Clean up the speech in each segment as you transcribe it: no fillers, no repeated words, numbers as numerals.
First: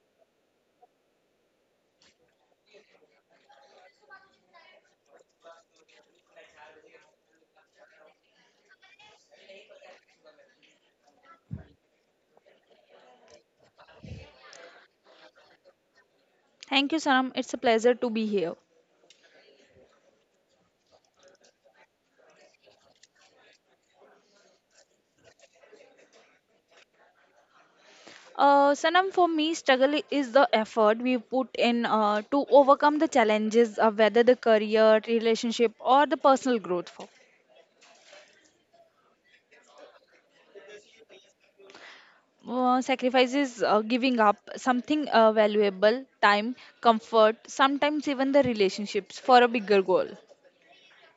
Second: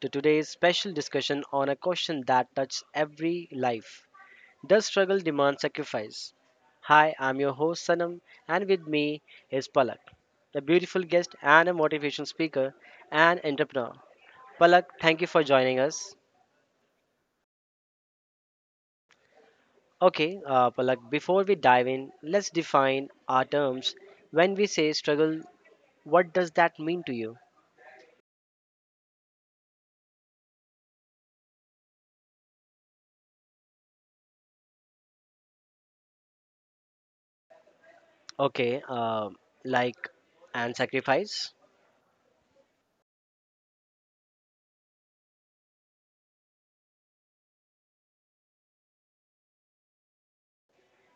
to today's special discussion on a question that touches every life. Does struggle demand sacrifice? Hi, I'm your host Sanam, and with me is Palak, a beautiful guest and a motivational speaker and entrepreneur. Palak, thank you for joining us. Thank you, Sanam. It's a pleasure to be here. Okay, Palak, before we dive in, let's define our terms. When we say struggle, what does that mean to you? Sanam, for me, struggle is the effort we put in to overcome the challenges of whether the career, relationship, or the personal growth. For Okay, uh, like and sacrifice? Sacrifices, giving up something valuable, time, comfort, sometimes even the relationships for a bigger goal.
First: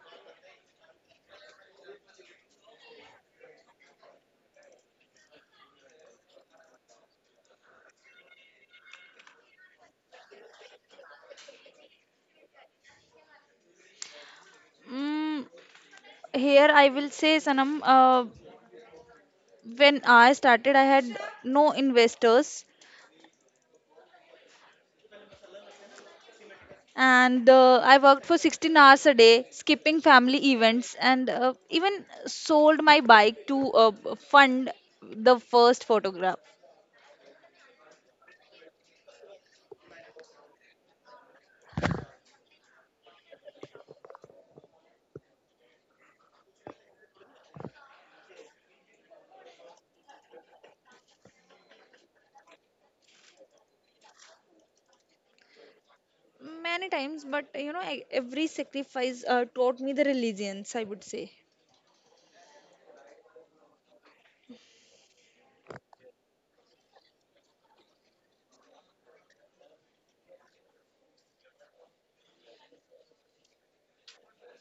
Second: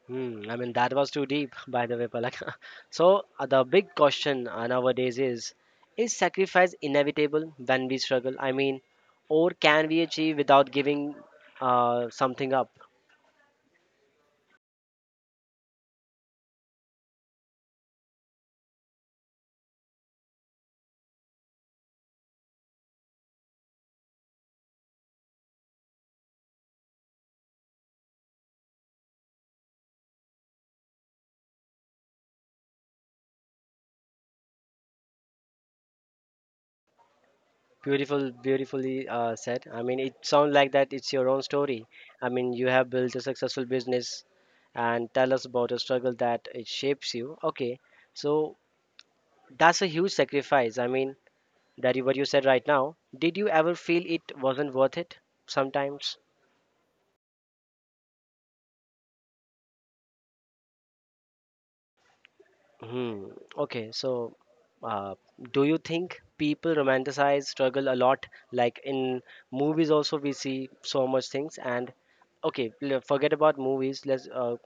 Hmm, I mean, that was too deep, by the way, Palak. So, the big question nowadays is sacrifice inevitable when we struggle? I mean, or can we achieve without giving something up? Mm, here I will say, Sanam, when I started, I had no investors, and I worked for 16 hours a day, skipping family events and even sold my bike to fund the first photograph. Beautiful, beautifully said. I mean, it sounds like that it's your own story. I mean, you have built a successful business and tell us about a struggle that it shapes you. Okay, so that's a huge sacrifice. I mean, that you, what you said right now, did you ever feel it wasn't worth it? Sometimes. Many times, but you know, every sacrifice taught me the resilience, I would say. Hmm. Okay. Uh, do you think people romanticize struggle a lot? Like in movies, also we see so much things. And okay, forget about movies. Let's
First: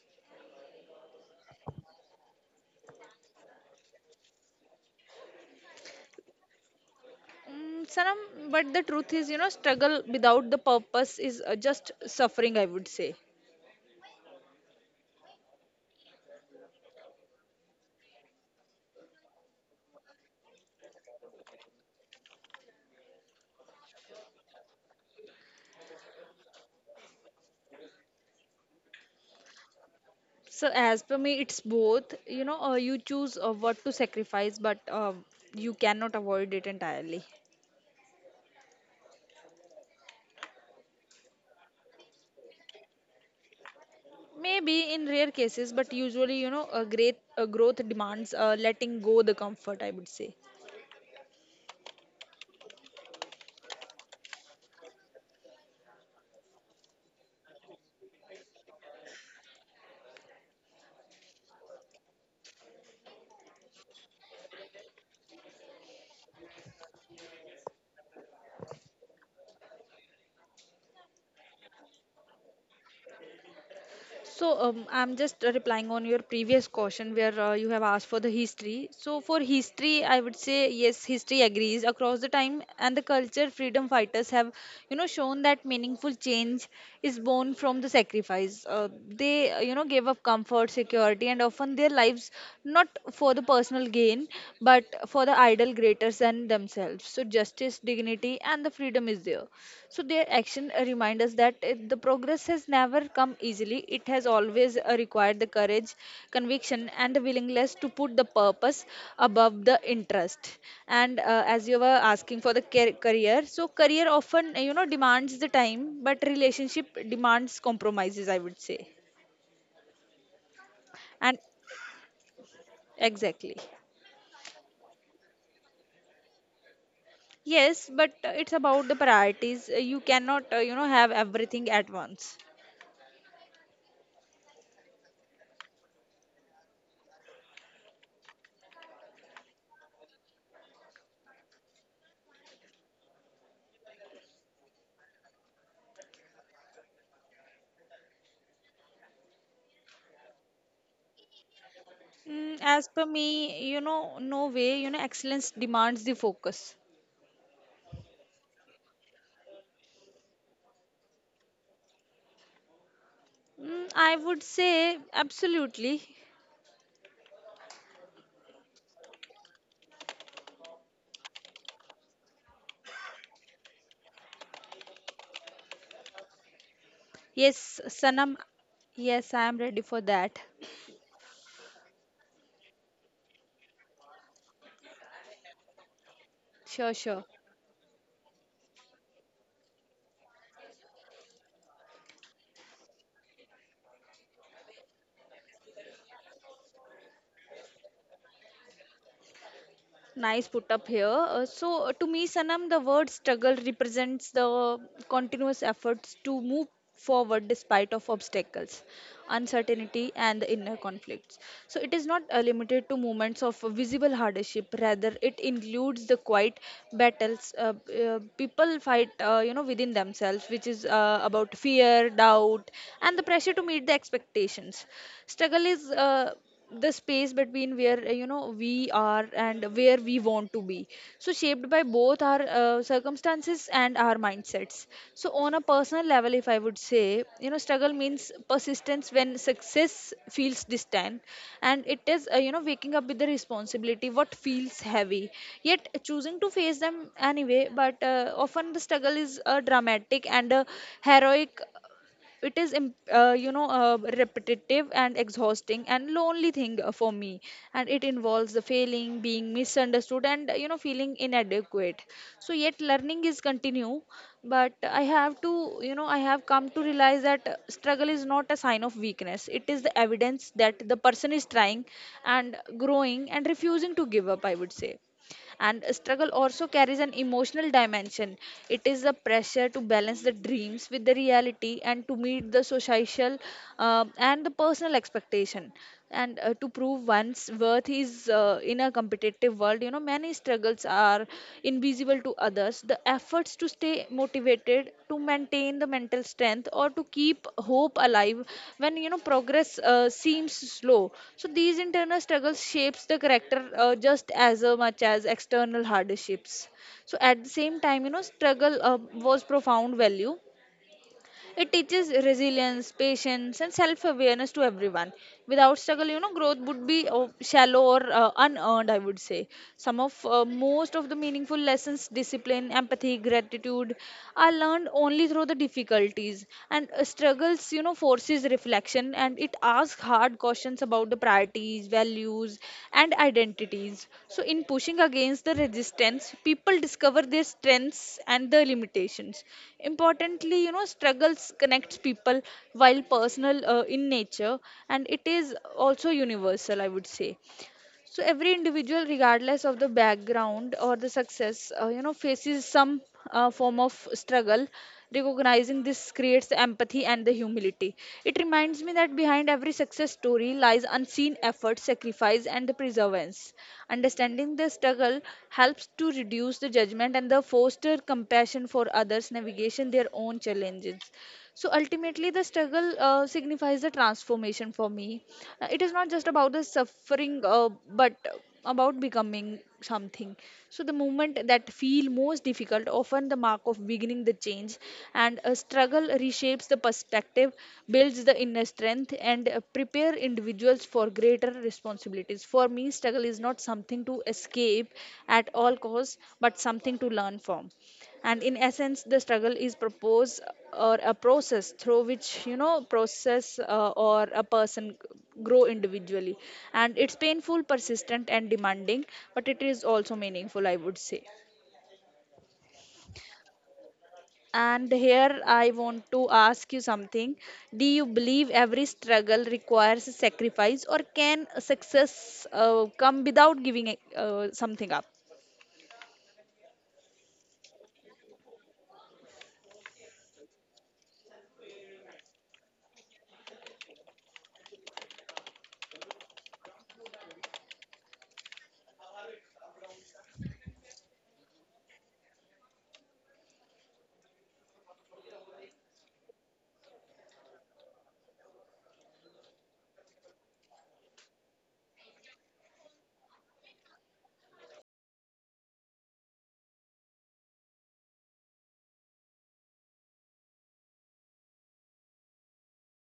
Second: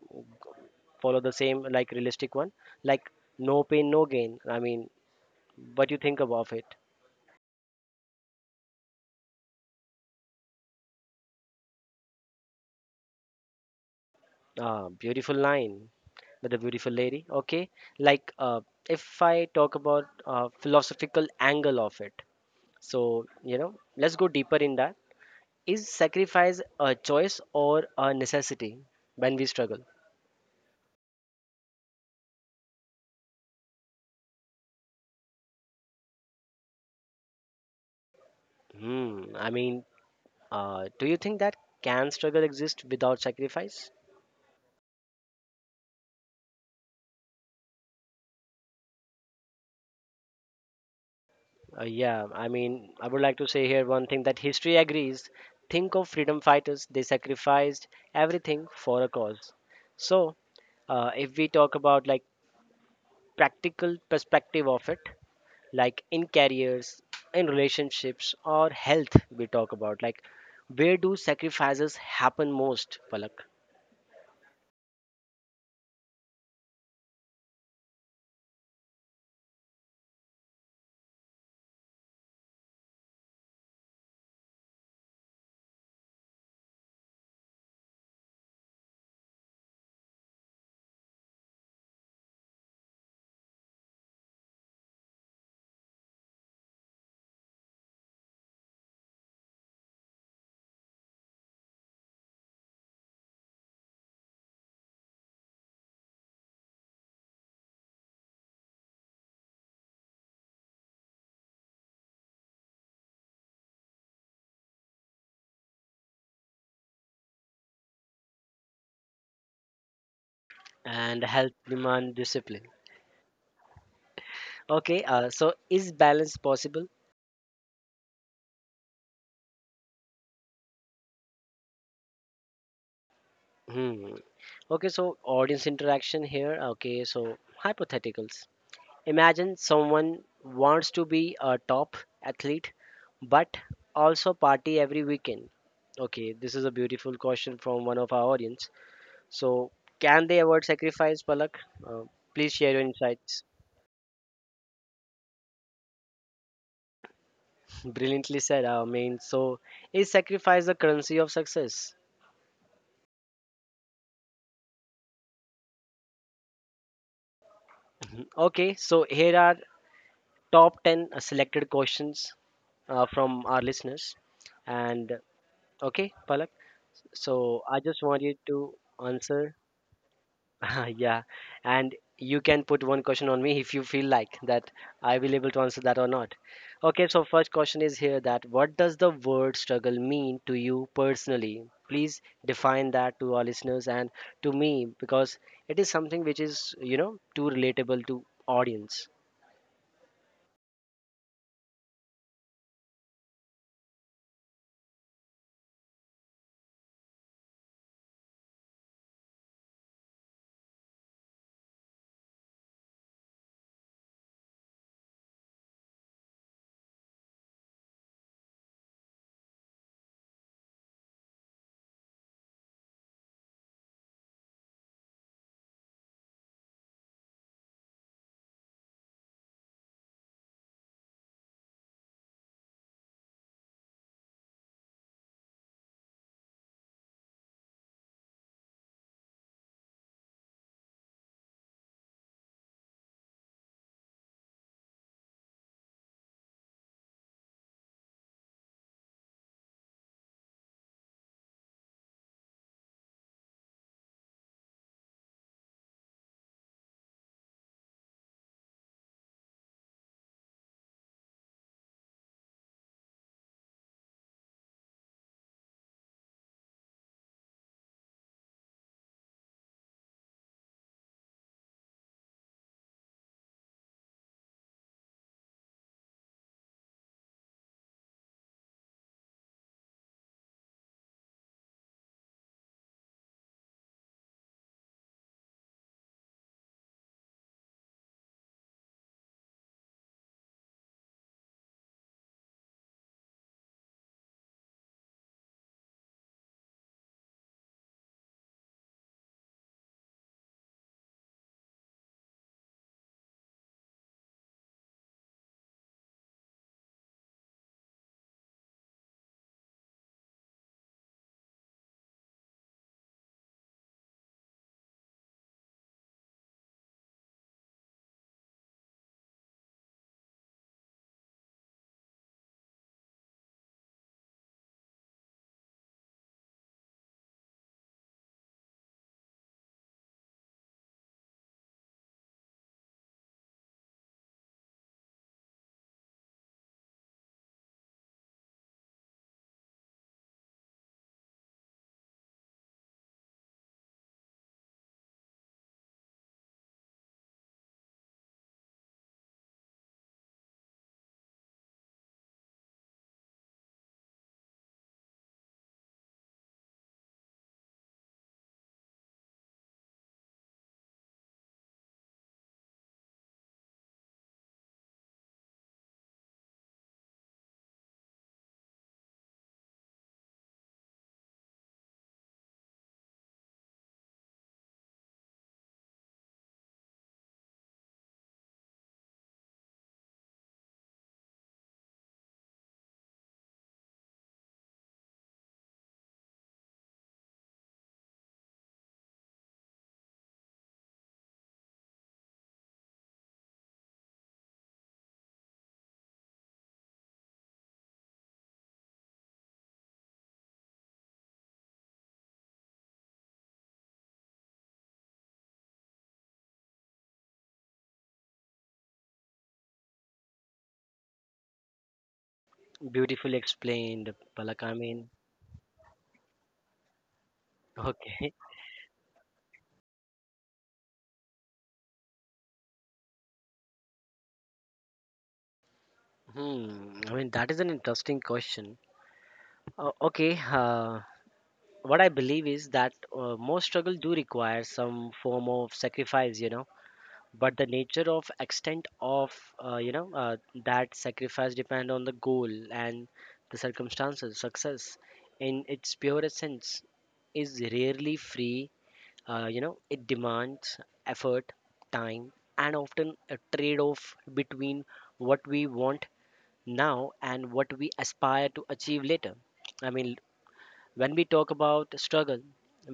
follow the same like realistic one. Like no pain, no gain. I mean, what do you think about it? Mm, Sanam, but the truth is, you know, struggle without the purpose is just suffering, I would say. Ah, beautiful line with a beautiful lady. Okay, like uh, if I talk about philosophical angle of it, so you know, let's go deeper in that. Is sacrifice a choice or a necessity when we struggle? So, as per me, it's both. You know, you choose what to sacrifice, but you cannot avoid it entirely. Hmm. I mean, do you think that can struggle exist without sacrifice? Maybe in rare cases, but usually, you know, a growth demands letting go the comfort, I would say. Yeah, I mean, I would like to say here one thing that history agrees. Think of freedom fighters, they sacrificed everything for a cause. So, if we talk about like practical perspective of it, like in careers, in relationships, or health, we talk about like where do sacrifices happen most, Palak? So, I'm just replying on your previous question where you have asked for the history. So for history, I would say yes, history agrees across the time, and the culture freedom fighters have, you know, shown that meaningful change is born from the sacrifice. They you know, gave up comfort, security, and often their lives, not for the personal gain, but for the idol greater than themselves. So justice, dignity, and the freedom is there. So their action remind us that the progress has never come easily. It has always required the courage, conviction, and the willingness to put the purpose above the interest. And as you were asking for the career, so career often you know demands the time, but relationship demands compromises, I would say, And and health demand discipline. exactly. Okay, so is balance possible? Yes, but it's about the priorities. You cannot, you know, have everything at once. Hmm. Okay, so audience interaction here. Okay, so hypotheticals. Imagine someone wants to be a top athlete but also party every weekend. Okay, this is a beautiful question from one of our audience. So, can they avoid sacrifice, Palak? Uh, Mm, Please share your as per insights. me, you know, no way, you know, excellence demands the focus. Brilliantly said, I mean, so is sacrifice the currency of success? Mm, I would say absolutely. Okay, so here are top 10 selected questions from our listeners. And okay, Palak. So Yes, I just want Sanam, you to yes, I am answer. ready for that. Yeah, and you can put one question on me if you feel like that I will able to answer that or not. Sure, Okay, sure. so first question is here that what does the word struggle mean to you personally? Please define that to our listeners and to me because it is something which is you know too relatable to audience. Nice put up here. To me, Sanam, the word struggle represents the continuous efforts to move forward despite of obstacles, uncertainty, and the inner conflicts. So, it is not limited to moments of visible hardship. Rather, it includes the quiet battles people fight, you know, within themselves, which is about fear, doubt, and the pressure to meet the expectations. Struggle is the space between where you know we are and where we want to be, so shaped by both our circumstances and our mindsets. So on a personal level, if I would say, you know, struggle means persistence when success feels distant, and it is you know waking up with the responsibility what feels heavy, yet choosing to face them anyway. But often the struggle is a dramatic and a heroic, it is you know, a repetitive and exhausting and lonely thing for me, and it involves the failing, being misunderstood, and you know feeling inadequate. So yet learning is continue, but I have come to realize that struggle is not a sign of weakness, it is the evidence that the person is trying and growing and refusing to give up, I would say. And struggle also carries an emotional dimension, it is a pressure to balance the dreams with the reality and to meet the social and the personal expectation, and to prove one's worth is in a competitive world. You know many struggles are invisible to others, the efforts to stay motivated, to maintain the mental strength, or to keep hope alive when you know progress seems slow. So these internal struggles shapes the character just as much as external hardships. So at the same time, you know, struggle was profound value, it teaches resilience, patience, and self awareness to everyone. Without struggle, you know, growth would be shallow or unearned, I would say. Some of most of the meaningful lessons, discipline, empathy, gratitude, are learned only through the difficulties. And struggles, you know, forces reflection and described, it asks hard questions about the priorities, values, and identities. So, in pushing against the resistance, people discover their strengths and their limitations. Importantly, you know, struggles connects people while personal in nature, and it is also universal, I would say. So every individual regardless of the background or the success you know faces some form of struggle. Recognizing this creates the empathy and the humility, it reminds me that behind every success story lies unseen effort, sacrifice, and the perseverance. Understanding the struggle helps to reduce the judgment and the foster compassion for others navigation their own challenges. So ultimately, the struggle signifies the transformation for me. It is not just about the suffering, but about becoming something. So the moment that feel most difficult, often the mark of beginning the change, and a struggle reshapes the perspective, builds the inner strength, and prepare individuals for greater responsibilities. For me, struggle is not something to escape at all costs, but something to learn from. And in essence, the struggle is proposed or a process through which, you know, process or a person grow individually, and it's painful, persistent, and demanding, but it is also meaningful, I would say. Beautifully explained, Palak. I And mean, here I want to ask you something, do you okay. believe every struggle requires a sacrifice, or can success come without giving something up? Hmm. I mean that is an interesting question. Okay. What I believe is that most struggle do require some form of sacrifice, you know. But the nature of extent of uh, you know uh, that sacrifice depend on the goal and the circumstances. Success, in its purest sense, is rarely free. You know, it demands effort, time, and often a trade-off between what we want now and what we aspire to achieve later. I mean, when we talk about struggle,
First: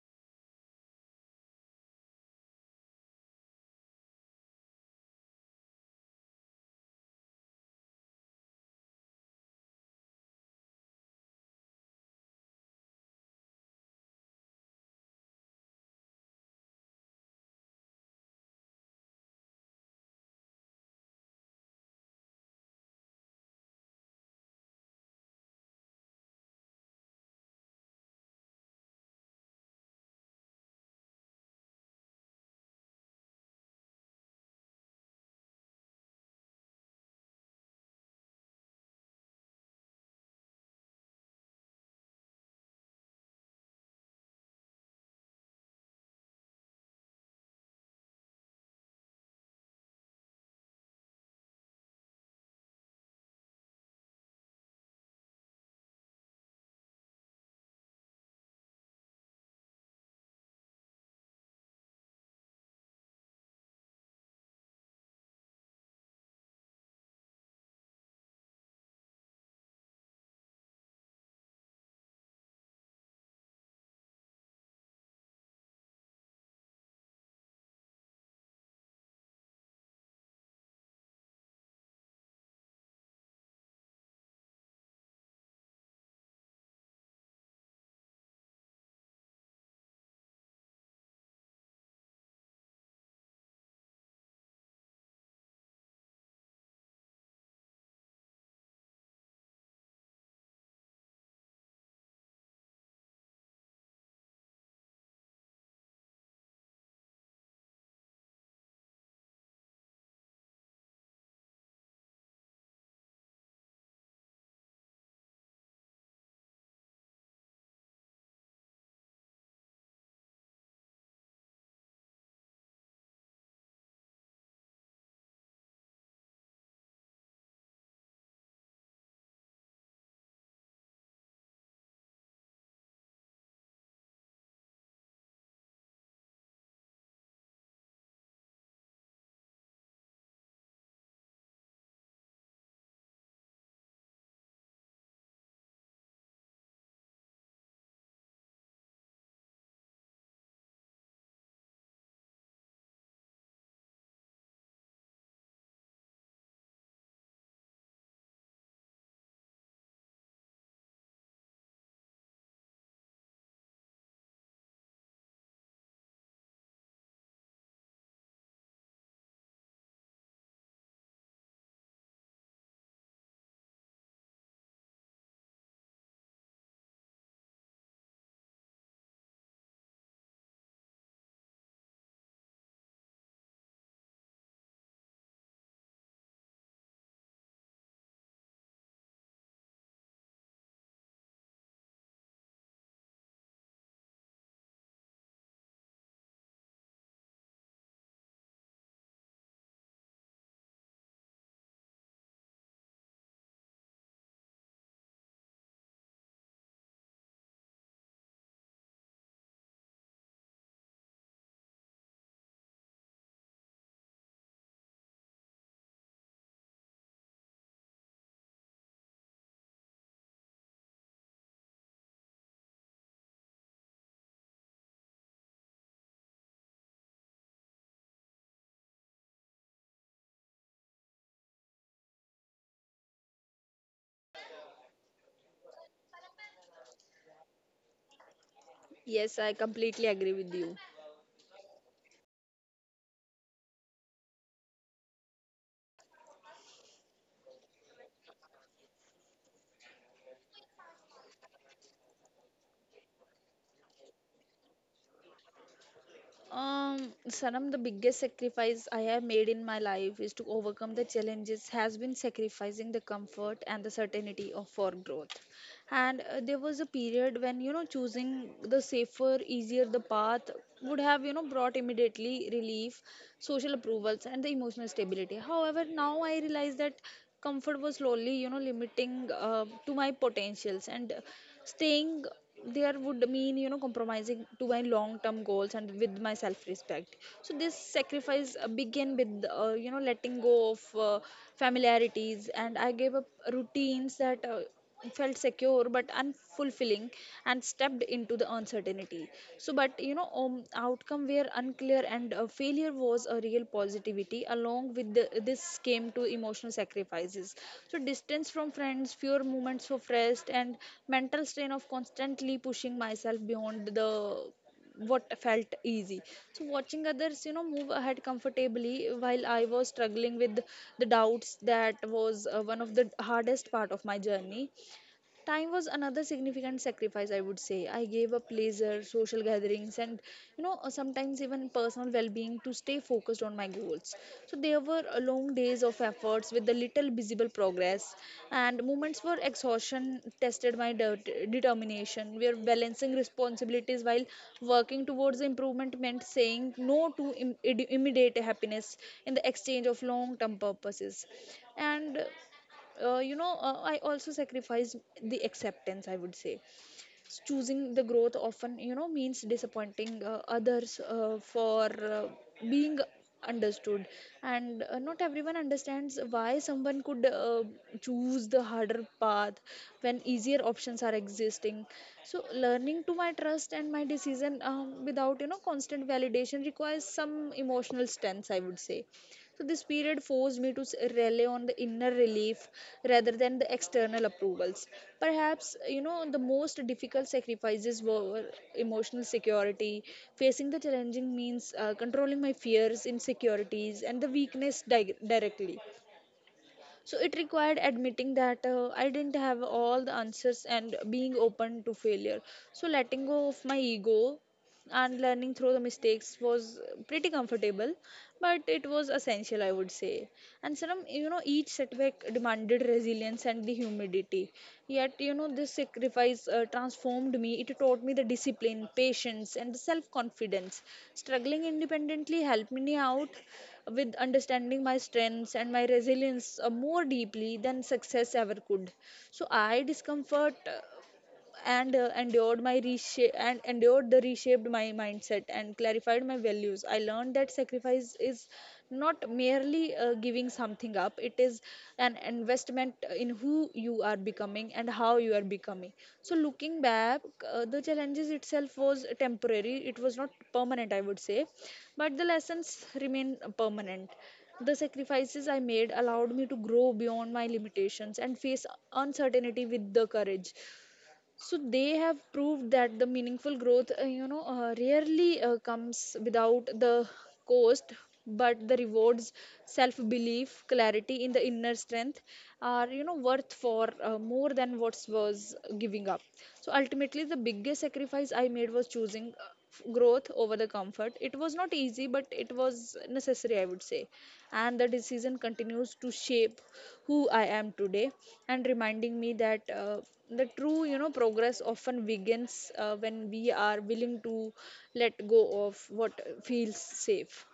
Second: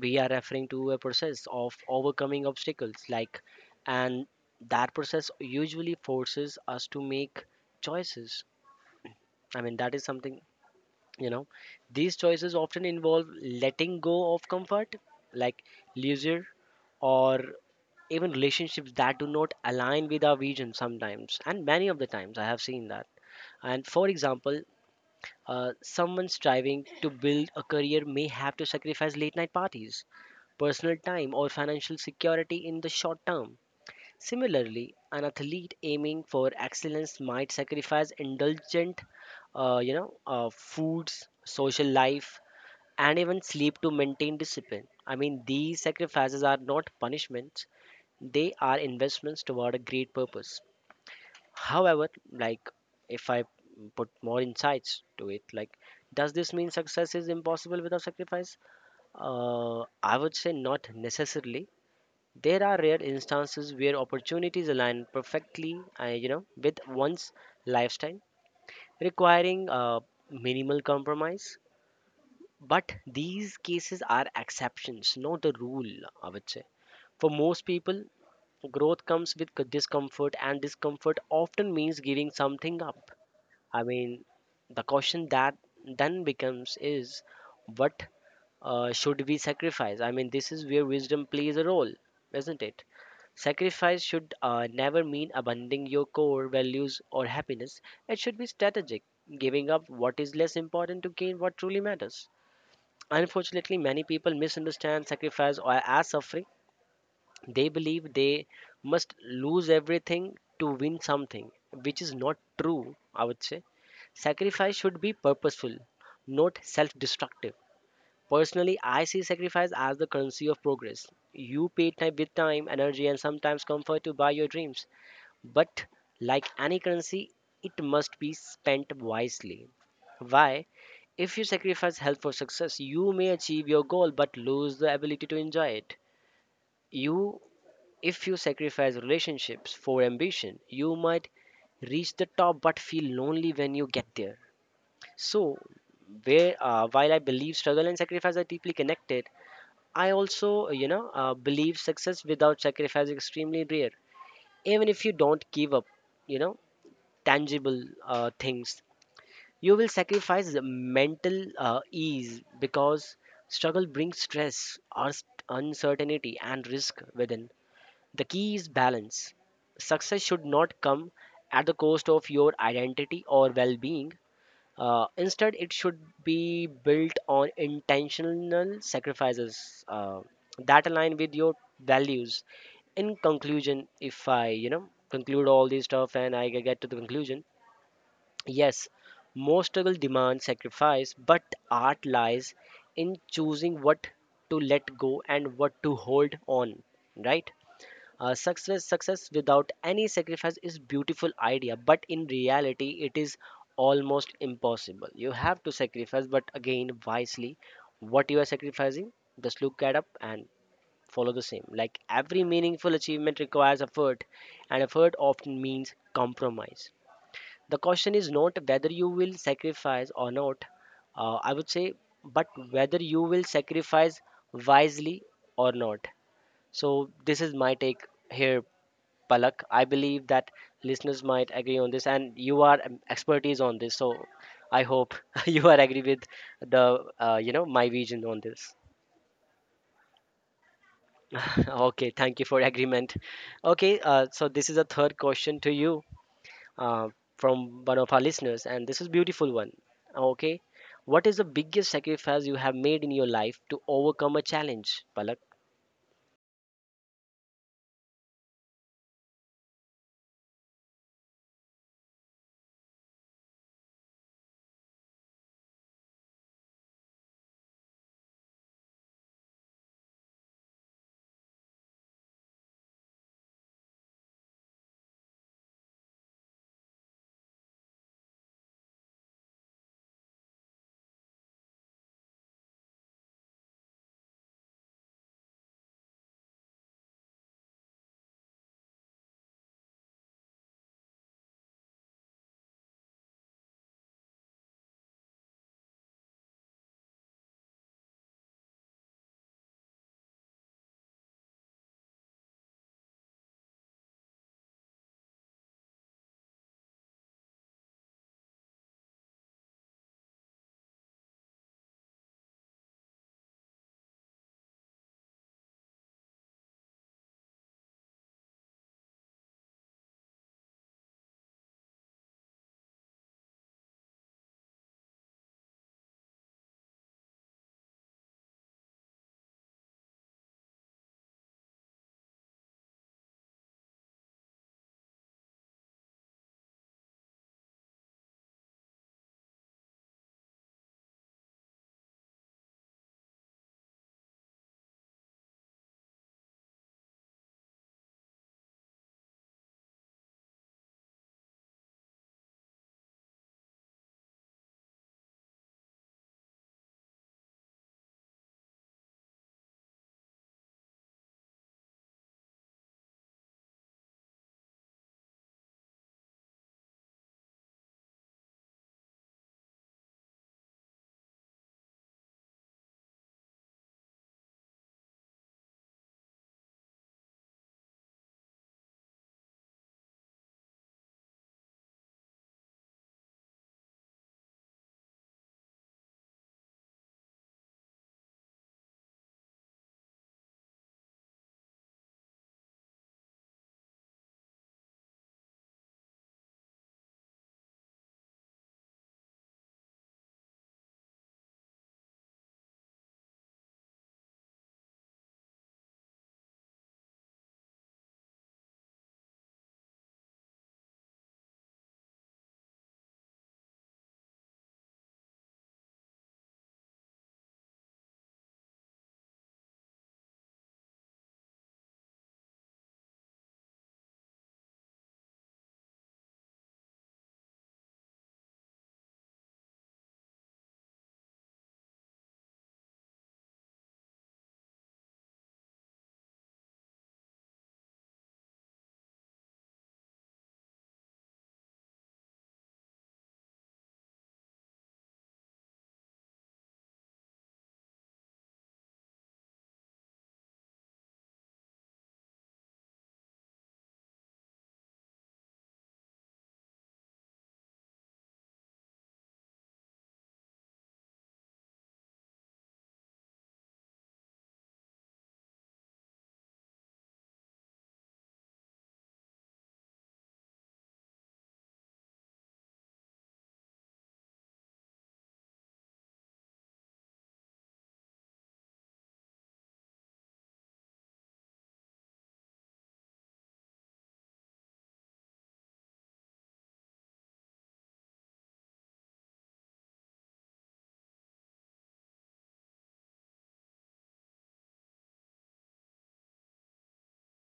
we are referring to a process of overcoming obstacles like and that process usually forces us to make choices. I mean that is something, you know, these choices often involve letting go of comfort like leisure or even relationships that do not align with our vision sometimes and many of the times I have seen that. And for example, someone striving to build a career may have to sacrifice late night parties personal time, or financial security in the short term. Similarly, an athlete aiming for excellence might sacrifice indulgent, you know, foods, social life, and even sleep to maintain discipline. I mean, these sacrifices are not punishments; they are investments toward a great purpose. However, like if I put more insights to it, like does this mean success is impossible without sacrifice? Uh, I would say not necessarily there are rare instances where opportunities align perfectly, you know, with one's lifestyle, requiring minimal compromise. But these cases are exceptions, not the rule. I would say for most people, growth comes with discomfort, and discomfort often means giving something up. I mean, the question that then becomes is what should we sacrifice? I mean, this is where wisdom plays a role, isn't it? Sacrifice should never mean abandoning your core values or happiness. It should be strategic, giving up what is less important to gain what truly matters. Unfortunately, many people misunderstand sacrifice as suffering. They believe they must lose everything to win something, which is not true, I would say. Sacrifice should be purposeful, not self destructive. Personally, I see sacrifice as the currency of progress. You pay time with time, energy, and sometimes comfort to buy your dreams. But like any currency, it must be spent wisely. Why? If you sacrifice health for success, you may achieve your goal but lose the ability to enjoy it. You if you sacrifice relationships for ambition, you might reach the top but feel lonely when you get there. So, where while I believe struggle and sacrifice are deeply connected, I also believe success without sacrifice is extremely rare. Even if you don't give up, you know tangible things, you will sacrifice the mental ease because struggle brings stress, uncertainty, and risk within the key is balance. Success should not come at the cost of your identity or well being. Instead, it should be built on intentional sacrifices that align with your values. In conclusion, if I, you know, conclude all this stuff and I get to the conclusion, yes, most struggle demands sacrifice, but art lies in choosing what to let go and what to hold on, right? Success without any sacrifice is beautiful idea, but in reality, it is almost impossible. You have to sacrifice, but again, wisely. What you are sacrificing, just look at up and follow the same. Like every meaningful achievement requires effort, and effort often means compromise. The question is not whether you will sacrifice or not. I would say, but whether you will sacrifice wisely or not. So this is my take here Palak. I believe that listeners might agree on this, and you are expertise on this. So I hope you are agree with the you know my vision on this. Yes, I completely agree with you. Okay, thank you for agreement. Okay, so this is a third question to you uh, from one of our listeners, and this is beautiful one. Okay, what is the biggest sacrifice you have made in your life to overcome a challenge, Palak? Sanam, the biggest sacrifice I have made in my life is to overcome the challenges has been sacrificing the comfort and the certainty of for growth. And there was a period when, you know, choosing the safer easier the path would have, you know, brought immediately relief, social approvals, and the emotional stability. However, now I realize that comfort was slowly, you know, limiting to my potentials, and staying there would mean, you know, compromising to my long term goals and with my self respect. So this sacrifice began with you know letting go of familiarities, and I gave up routines that felt secure but unfulfilling, and stepped into the uncertainty. So but you know um, outcome were unclear and failure was a real positivity. Along with the, this came to emotional sacrifices, so distance from friends, fewer moments of rest, and mental strain of constantly pushing myself beyond the what felt easy. So watching others, you know, move ahead comfortably while I was struggling with the doubts, that was one of the hardest part of my journey. Time was another significant sacrifice, I would say. I gave up leisure, social gatherings, and you know, sometimes even personal well being to stay focused on my goals. So, there were long days of efforts with the little visible progress, and moments where exhaustion tested my determination, where balancing responsibilities while working towards improvement meant saying no to immediate happiness in the exchange of long term purposes. And I also sacrifice the acceptance, I would say. Choosing the growth often, you know, means disappointing others for uh, being understood, and not everyone understands why someone could choose the harder path when easier options are existing. So learning to my trust and my decision, without, you know, constant validation requires some emotional strength, I would say. So this period forced me to rely on the inner relief rather than the external approvals. Perhaps, you know, the most difficult sacrifices were emotional security. Facing the challenging means controlling my fears, insecurities, and the weakness directly. So it required admitting that I didn't have all the answers and being open to failure. So letting go of my ego and learning through the mistakes was pretty comfortable but it was essential, I would say. And so, you know, each setback demanded resilience and the humidity. Yet, you know, this sacrifice transformed me. It taught me the discipline, patience, and the self-confidence. Struggling independently helped me out with understanding my strengths and my resilience more deeply than success ever could. So I discomfort and endured my reshape and endured the reshaped my mindset and clarified my values. I learned that sacrifice is not merely giving something up, it is an investment in who you are becoming and how you are becoming. So looking back, the challenges itself was temporary, it was not permanent, I would say, but the lessons remain permanent. The sacrifices I made allowed me to grow beyond my limitations and face uncertainty with the courage. So they have proved that the meaningful growth, rarely comes without the cost. But the rewards, self belief, clarity in the inner strength are, you know, worth for more than what was giving up. So ultimately the biggest sacrifice I made was choosing growth over the comfort. It was not easy, but it was necessary, I would say. And the decision continues to shape who I am today and reminding me that the true, you know, progress often begins when we are willing to let go of what feels safe.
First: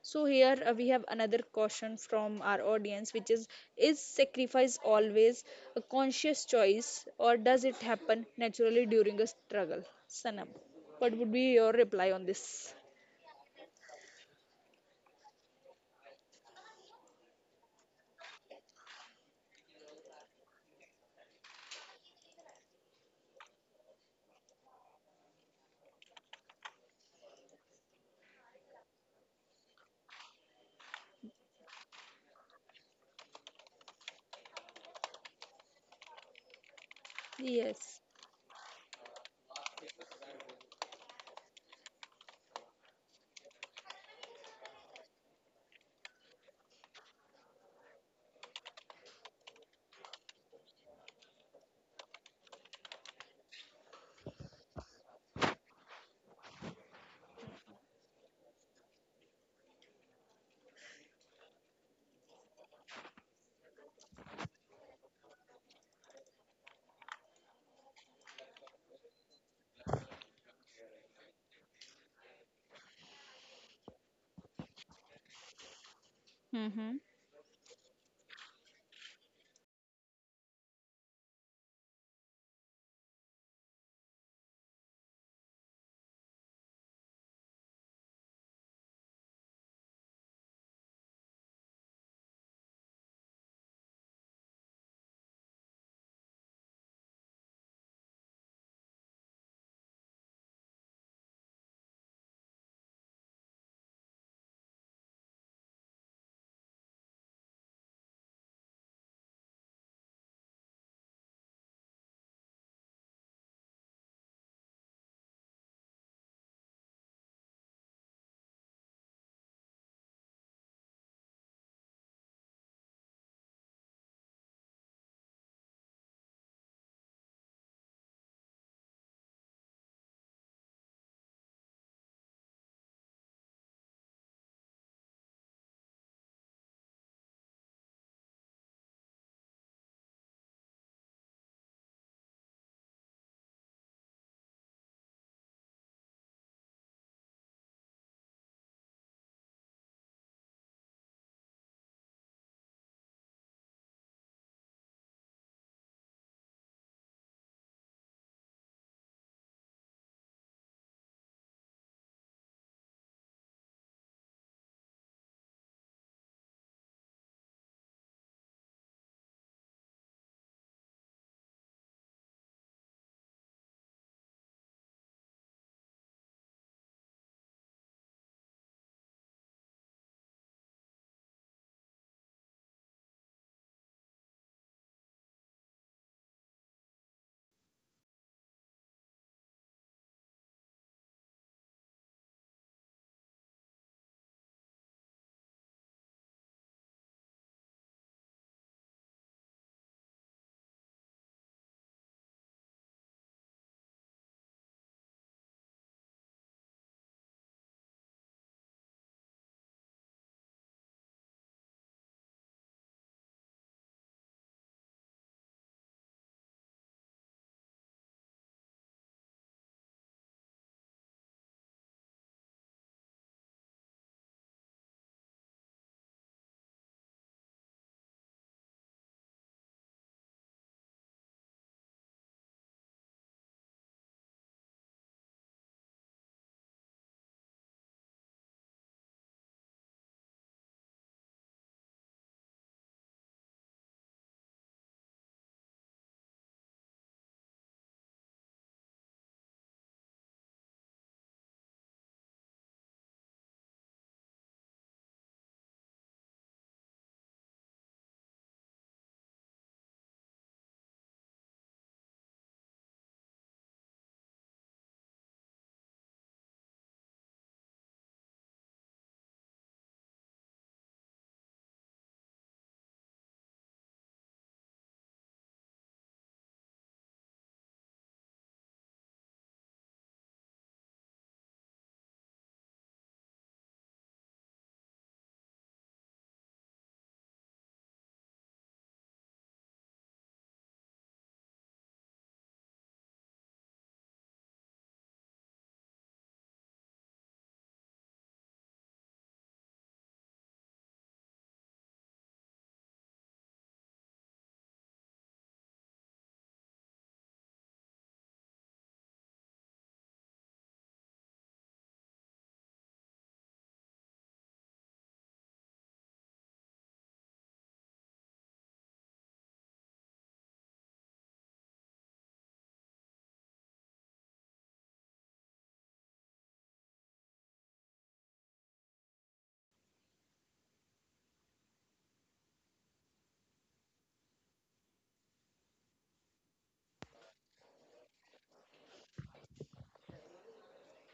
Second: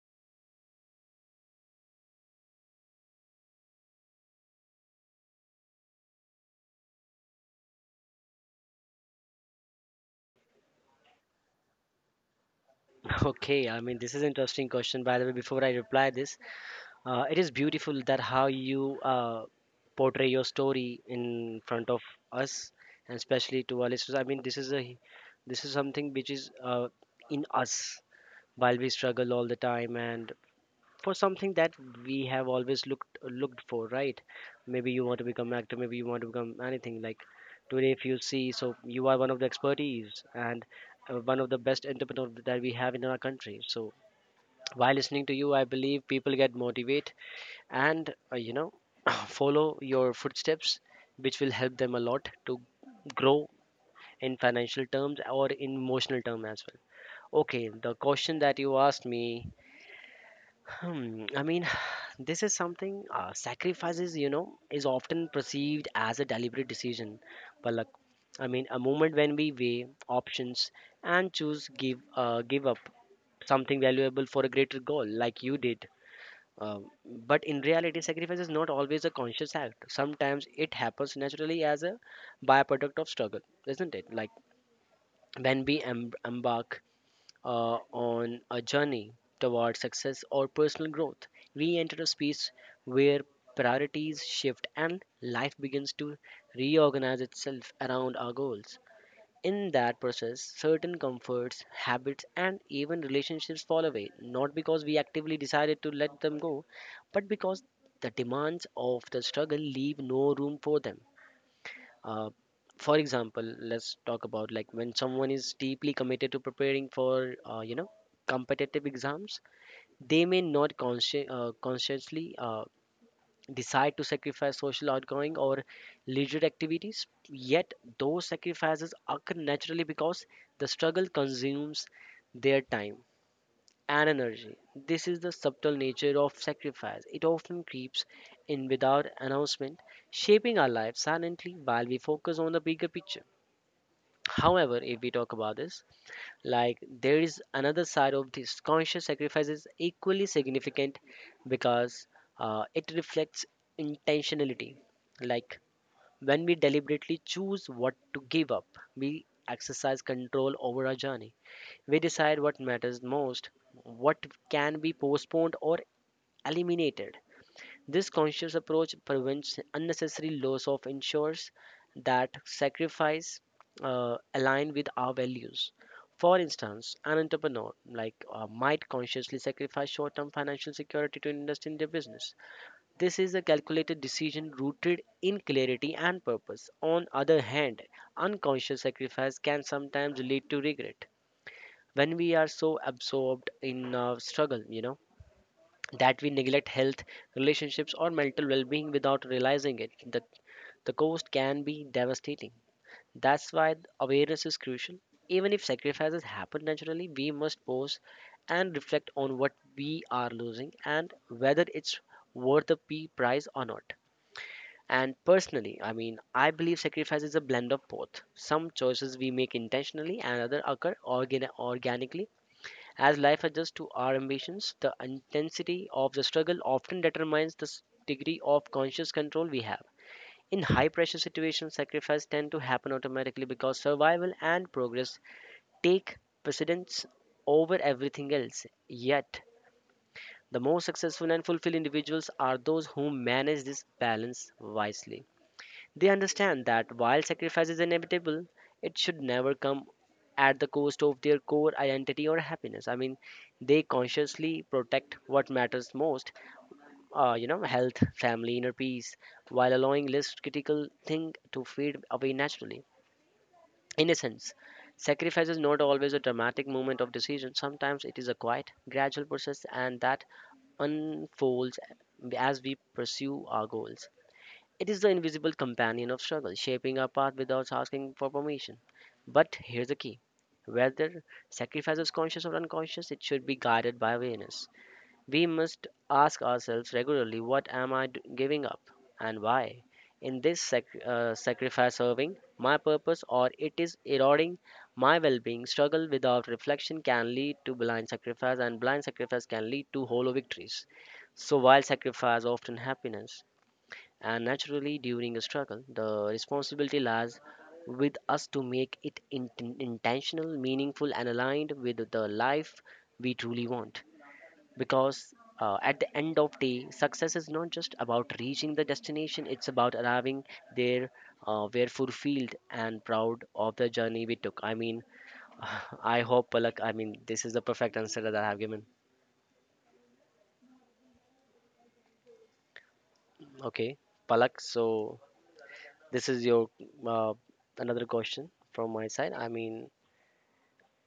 So here we have another question from our audience, which is: is sacrifice always a conscious choice, or does it happen naturally during a struggle? Sanam, what would be your reply on this? Okay, I mean this is interesting question. By the way, before I reply this, it is beautiful that how you portray your story in front of us, and especially to our listeners. I mean, this is a this is something which is in us while we struggle all the time, and for something that we have always looked for, right? Maybe you want to become actor, maybe you want to become anything. Like today, Yes. if you see, so you are one of the expertise and one of the best entrepreneurs that we have in our country. So while listening to you, I believe people get motivated and you know follow your footsteps which will help them a lot to grow in financial terms or in emotional terms as well. Okay, the question that you asked me. Hmm, I mean this is something sacrifices you know is often perceived as a deliberate decision, but look, I mean a moment when we weigh options and choose give up something valuable for a greater goal like you did. Um, Mm-hmm. but in reality, sacrifice is not always a conscious act. Sometimes it happens naturally as a byproduct of struggle, isn't it? Like when we embark on a journey toward success or personal growth, we enter a space where priorities shift and life begins to reorganize itself around our goals. In that process, certain comforts, habits, and even relationships fall away, not because we actively decided to let them go, but because the demands of the struggle leave no room for them. Uh, for example, let's talk about like when someone is deeply committed to preparing for, you know, competitive exams, they may not consciously decide to sacrifice social outgoing or leisure activities, yet those sacrifices occur naturally because the struggle consumes their time and energy. This is the subtle nature of sacrifice. It often creeps in without announcement, shaping our lives silently while we focus on the bigger picture. However, if we talk about this, like there is another side of this conscious sacrifice is equally significant because it reflects intentionality. Like when we deliberately choose what to give up, we exercise control over our journey. We decide what matters most, what can be postponed or eliminated, this conscious approach prevents unnecessary loss of ensures that sacrifice align with our values. For instance, an entrepreneur like might consciously sacrifice short-term financial security to invest in their business. This is a calculated decision rooted in clarity and purpose. On other hand, unconscious sacrifice can sometimes lead to regret when we are so absorbed in struggle, that we neglect health, relationships, or mental well being without realizing it. The cost can be devastating. That's why awareness is crucial. Even if sacrifices happen naturally, we must pause and reflect on what we are losing and whether it's worth the P price or not. And personally, I mean, I believe sacrifice is a blend of both. Some choices we make intentionally and other occur organically as life adjusts to our ambitions, the intensity of the struggle often determines the degree of conscious control we have. In high pressure situations, sacrifice tend to happen automatically because survival and progress take precedence over everything else. Yet, the most successful and fulfilled individuals are those who manage this balance wisely. They understand that while sacrifice is inevitable, it should never come at the cost of their core identity or happiness. I mean, they consciously protect what matters most, you know, health, family, inner peace, while allowing less critical thing to fade away naturally. In a sense, sacrifice is not always a dramatic moment of decision. Sometimes it is a quiet, gradual process, and that unfolds as we pursue our goals. It is the invisible companion of struggle, shaping our path without asking for permission. But here's the key whether sacrifice is conscious or unconscious, it should be guided by awareness. We must ask ourselves regularly what am I giving up and why? In this sacrifice serving my purpose or it is eroding my well being, struggle without reflection can lead to blind sacrifice, and blind sacrifice can lead to hollow victories. So, while sacrifice often happiness, and naturally, during a struggle, the responsibility lies with us to make it intentional, meaningful, and aligned with the life we truly want. Because at the end of day, success is not just about reaching the destination; it's about arriving there, we're fulfilled and proud of the journey we took. I mean, I hope Palak. I mean, this is the perfect answer that I have given. Okay, Palak. So this is your uh, another question from my side. I mean,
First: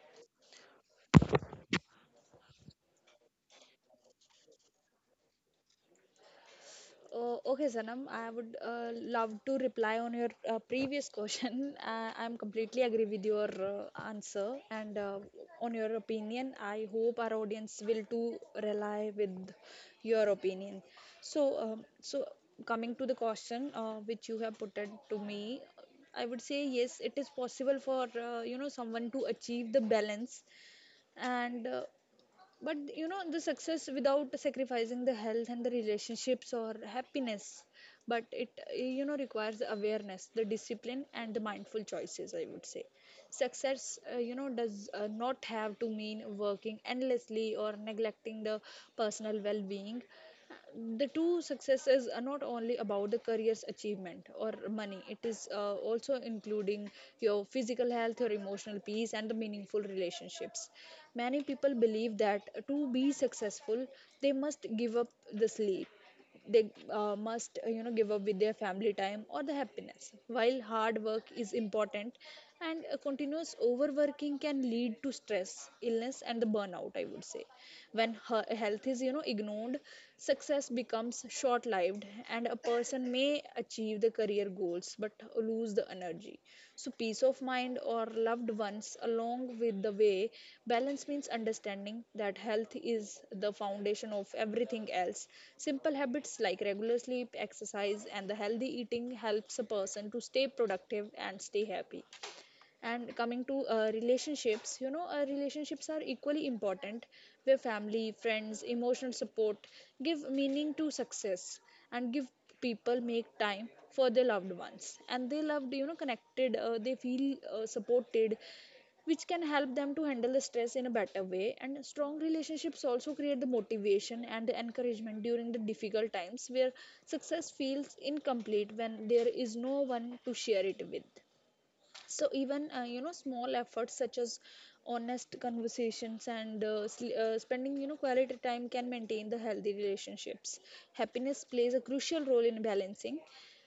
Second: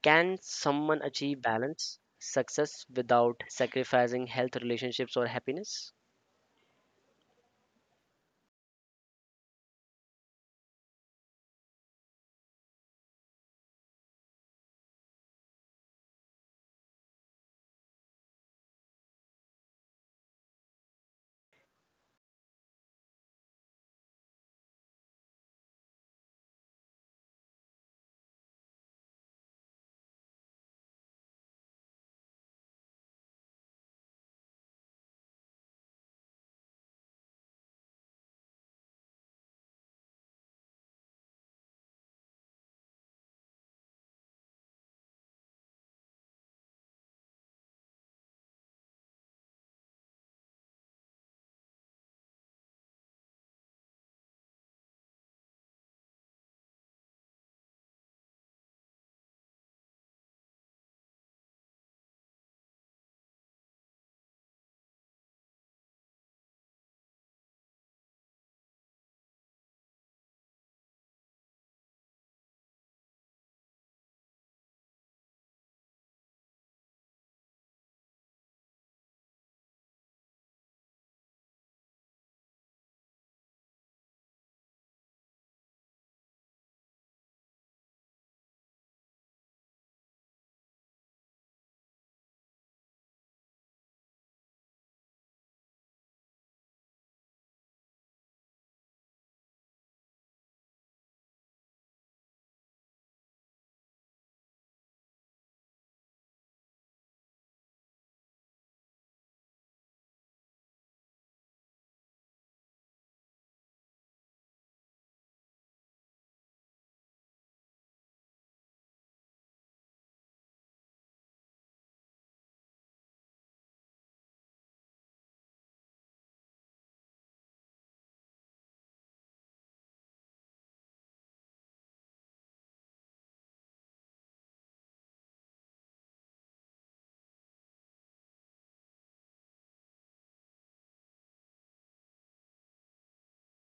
can someone achieve balance, success without sacrificing health, relationships, or happiness? Oh, okay, Sanam. I would love to reply on your previous question. I'm completely agree with your answer and on your opinion. I hope our audience will too rely with your opinion. So, so coming to the question which you have put it to me, I would say yes, it is possible for someone to achieve the balance and but you know the success without sacrificing the health and the relationships or happiness. But it, you know, requires awareness, the discipline, and the mindful choices, I would say. Success, you know, does not have to mean working endlessly or neglecting the personal well being. The two successes are not only about the career's achievement or money, it is also including your physical health, your emotional peace, and the meaningful relationships. Many people believe that to be successful they must give up the sleep, they must you know give up with their family time or the happiness. While hard work is important and continuous overworking can lead to stress, illness, and the burnout, I would say. When her health is, you know, ignored, success becomes short lived and a person may achieve the career goals but lose the energy, so peace of mind or loved ones along with the way. Balance means understanding that health is the foundation of everything else. Simple habits like regular sleep, exercise, and the healthy eating helps a person to stay productive and stay happy. And coming to relationships, you know, relationships are equally important, where family, friends, emotional support give meaning to success and give people make time for their loved ones and they loved, you know, connected, they feel supported, which can help them to handle the stress in a better way. And strong relationships also create the motivation and the encouragement during the difficult times, where success feels incomplete when there is no one to share it with. So even, you know, small efforts such as honest conversations and spending, you know, quality time can maintain the healthy relationships. Happiness plays a crucial role in balancing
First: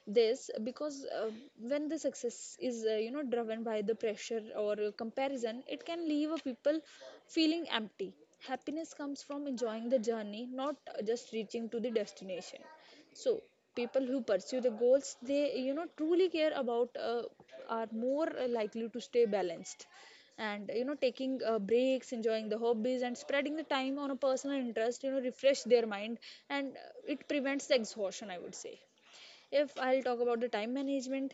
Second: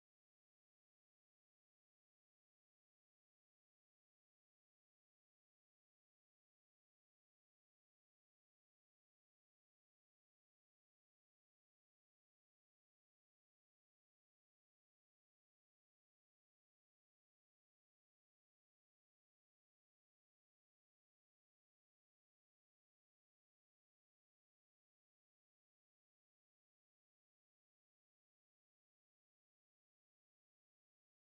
this because when the success is, you know, driven by the pressure or comparison, it can leave a people feeling empty. Happiness comes from enjoying the journey, not just reaching to the destination. So people who pursue the goals they, you know, truly care about are more likely to stay balanced. And you know, taking breaks, enjoying the hobbies, and spreading the time on a personal interest, you know, refresh their mind and it prevents the exhaustion, I would say. If I'll talk about the time management,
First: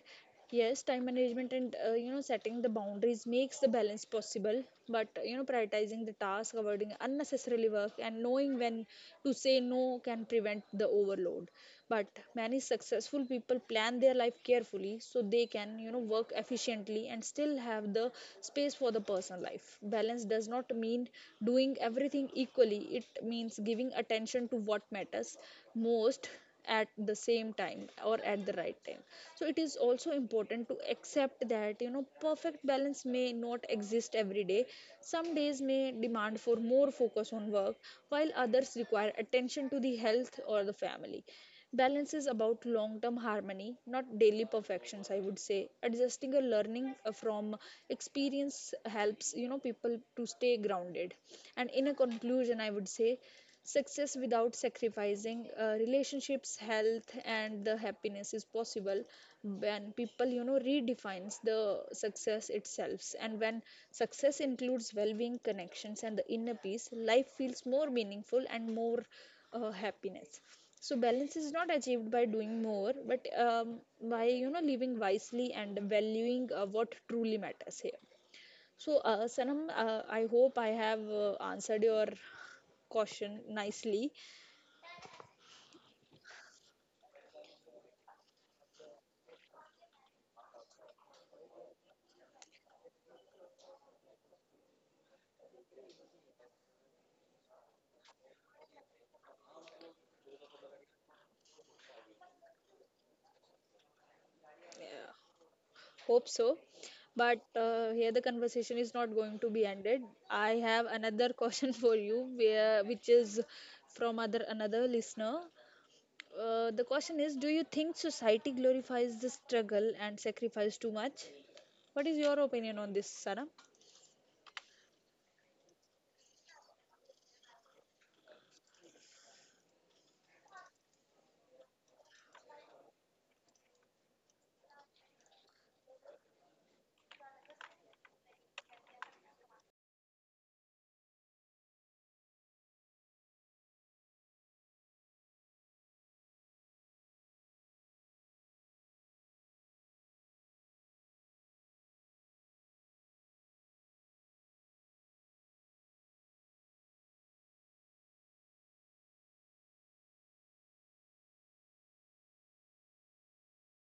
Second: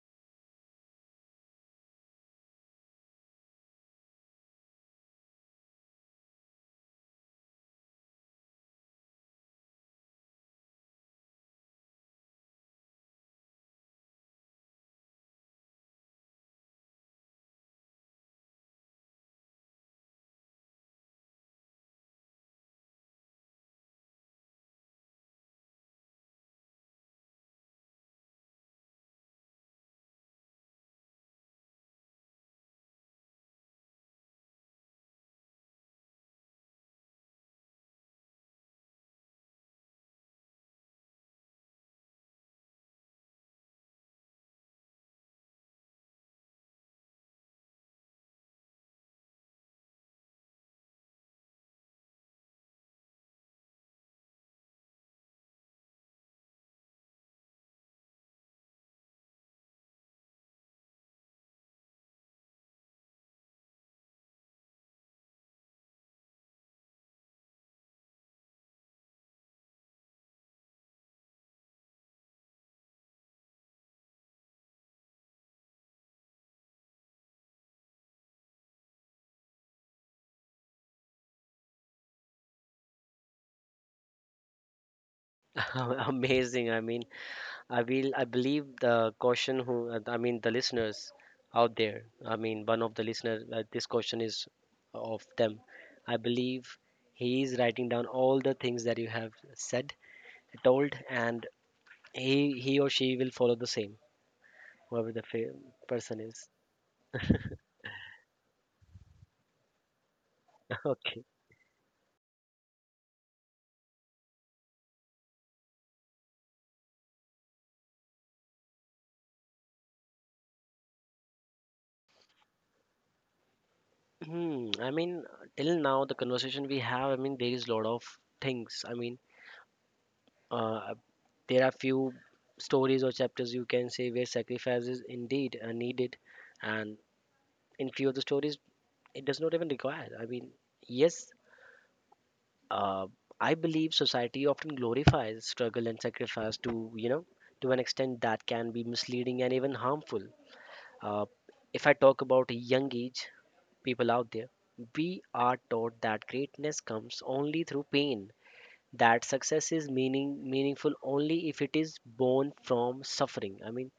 yes, time management and, you know, setting the boundaries makes the balance possible. But, you know, prioritizing the task, avoiding unnecessarily work, and knowing when to say no can prevent the overload. But many successful people plan their life carefully so they can, you know, work efficiently and still have the space for the personal life. Balance does not mean doing everything equally, it means giving attention to what matters most at the same time or at the right time. So it is also important to accept that, you know, perfect balance may not exist every day. Some days may demand for more focus on work while others require attention to the health or the family. Balance is about long term harmony, not daily perfections, I would say. Adjusting or learning from experience helps, you know, people to stay grounded. And in a conclusion, I would say success without sacrificing relationships, health, and the happiness is possible when people, you know, redefines the success itself. And when success includes well-being, connections, and the inner peace, life feels more meaningful and more happiness. So balance is not achieved by doing more but, by, you know, living wisely and valuing what truly matters here. So, Sanam, I hope I have answered your question nicely. Amazing. I mean, I will. I believe the question who. I mean, the listeners out there. I mean, one of the listeners. This question is of them. I believe he is writing down all the things that you have said, told, and he or she will follow the same. Whoever Yeah, the person hope is. so. But here the conversation is not going to be ended. I have another question for you, which is from other another listener. The question is: do you think society glorifies the struggle and sacrifice too much? What is your opinion on this, Sanam? Hmm. I mean, till now the conversation we have, I mean, there is a lot of things. I mean, uh, there are few stories or chapters you can say where sacrifice is indeed needed, and in few of the stories it does not even require. I mean, yes, uh, I believe society often glorifies struggle and sacrifice to to an extent that can be misleading and even harmful. Uh, if I talk about a young age, people out there. We are taught that greatness comes only through pain, that success is meaningful only if it is born from suffering. I mean,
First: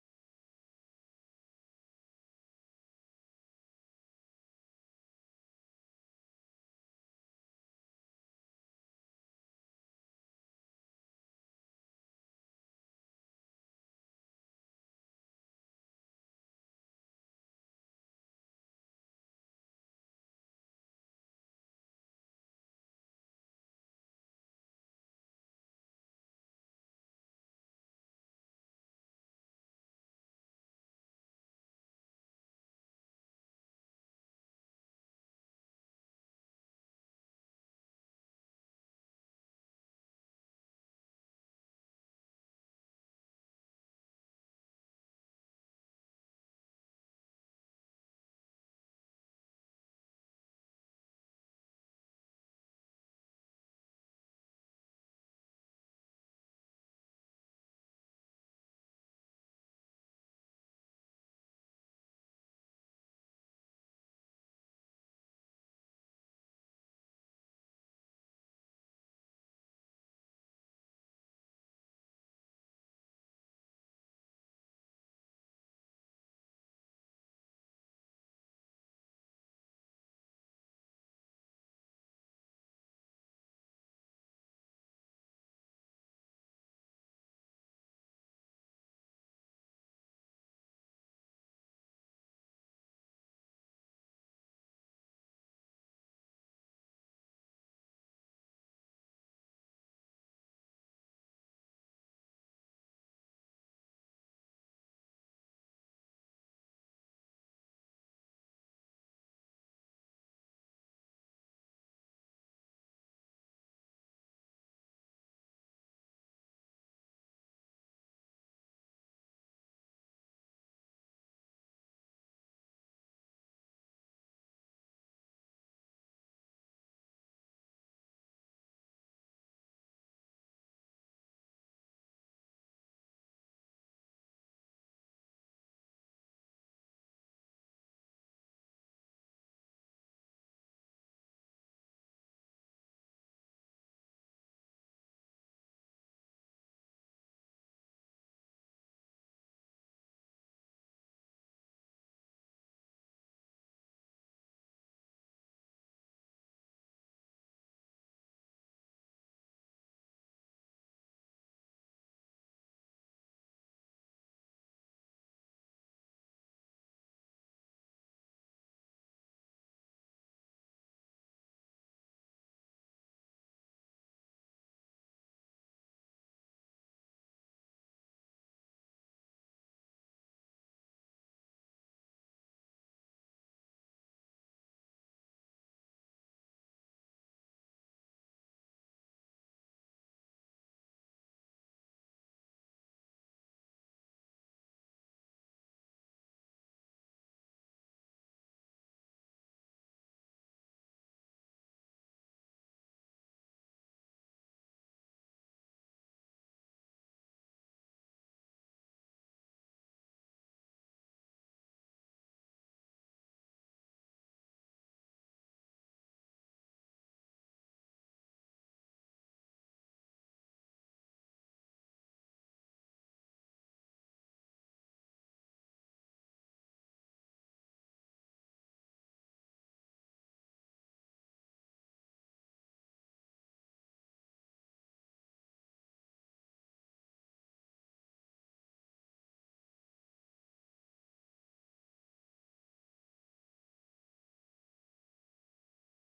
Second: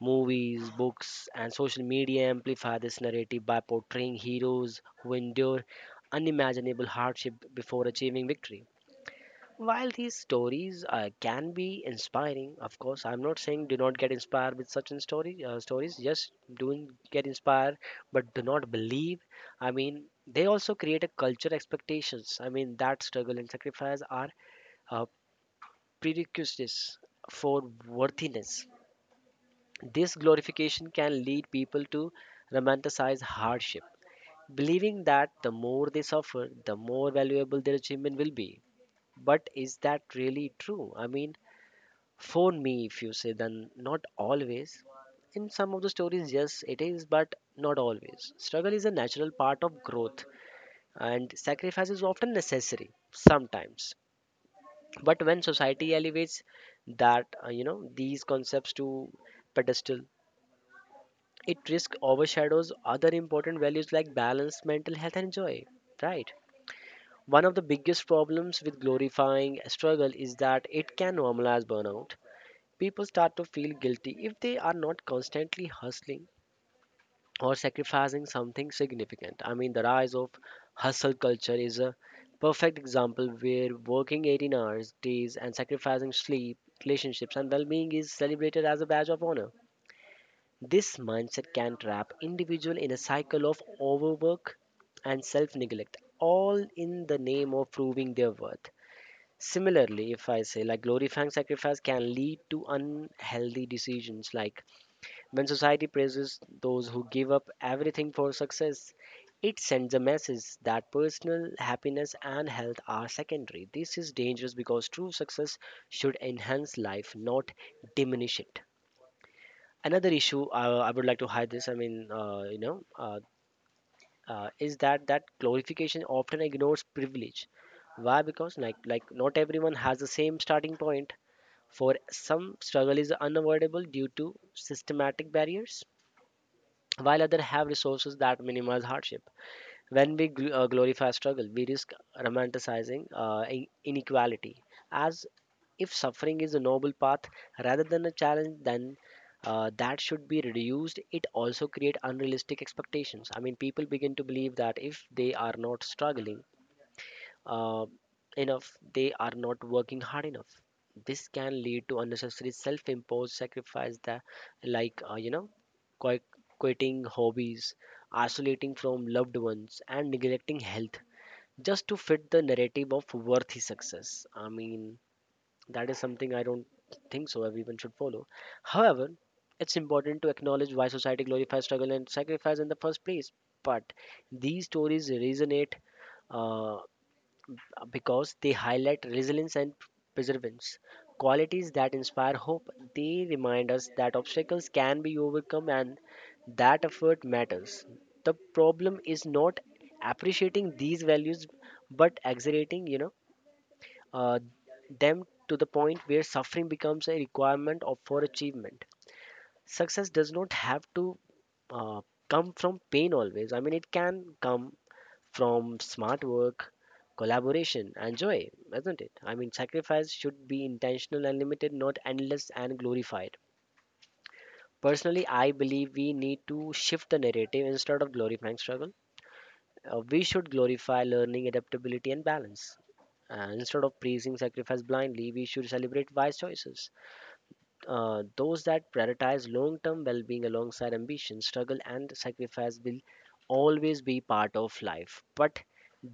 movies, books, and social media amplify this narrative by portraying heroes who endure unimaginable hardship before achieving victory. While these stories can be inspiring, of course, I'm not saying do not get inspired with such in story stories. Yes, do get inspired, but do not believe. I mean, they also create a culture expectations. I mean, that struggle and sacrifice are uh, prerequisites for worthiness. This glorification can lead people to romanticize hardship, believing that the more they suffer, the more valuable their achievement will be. But is that really true? I mean, for me, if you say, then not always. In some of the stories, yes, it is, but not always. Struggle is a natural part of growth, and sacrifice is often necessary sometimes. But when society elevates that, you know, these concepts to pedestal, it risks overshadows other important values like balance, mental health, and joy. Right. One of the biggest problems with glorifying struggle is that it can normalize burnout. People start to feel guilty if they are not constantly hustling or sacrificing something significant. I mean, the rise of hustle culture is a perfect example where working 18 hours days and sacrificing sleep, relationships, and well being is celebrated as a badge of honor. This mindset can trap individual in a cycle of overwork and self neglect, all in the name of proving their worth. Similarly, if I say like glorifying sacrifice can lead to unhealthy decisions like when society praises those who give up everything for success, it sends a message that personal happiness and health are secondary. This is dangerous because true success should enhance life, not diminish it. Another issue I would like to hide this. I mean, is that that glorification often ignores privilege. Why? Because like not everyone has the same starting point. For some, struggle is unavoidable due to systematic barriers while others have resources that minimize hardship. When we glorify struggle, we risk romanticizing inequality as if suffering is a noble path rather than a challenge then that should be reduced. It also create unrealistic expectations. I mean people begin to believe that if they are not struggling uh, enough, they are not working hard enough. This can lead to unnecessary self-imposed sacrifice that, like quit- quitting hobbies, isolating from loved ones, and neglecting health just to fit the narrative of worthy success. I mean, that is something I don't think so everyone should follow. However, it's important to acknowledge why society glorifies struggle and sacrifice in the first place. But these stories resonate. Uh, because they highlight resilience and perseverance, qualities that inspire hope. They remind us that obstacles can be overcome and that effort matters. The problem is not appreciating these values but exaggerating, you know, uh, them to the point where suffering becomes a requirement of, for achievement. Success does not have to uh, come from pain always. I mean, it can come from smart work, collaboration, and joy, isn't it? I mean, sacrifice should be intentional and limited, not endless and glorified. Personally, I believe we need to shift the narrative instead of glorifying struggle. We should glorify learning, adaptability, and balance. And instead of praising sacrifice blindly, we should celebrate wise choices those that prioritize long term well being alongside ambition, struggle, and sacrifice will always be part of life, but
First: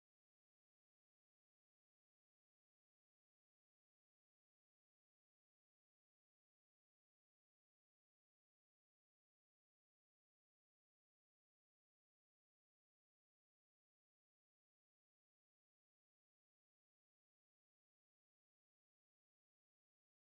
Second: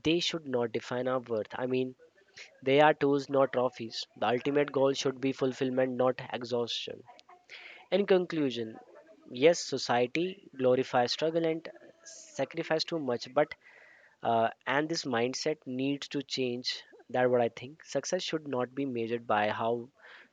they should not define our worth. I mean, they are tools, not trophies. The ultimate goal should be fulfillment, not exhaustion. In conclusion, yes, society glorifies struggle and sacrifice too much, but and this mindset needs to change, that what I think success should not be measured by how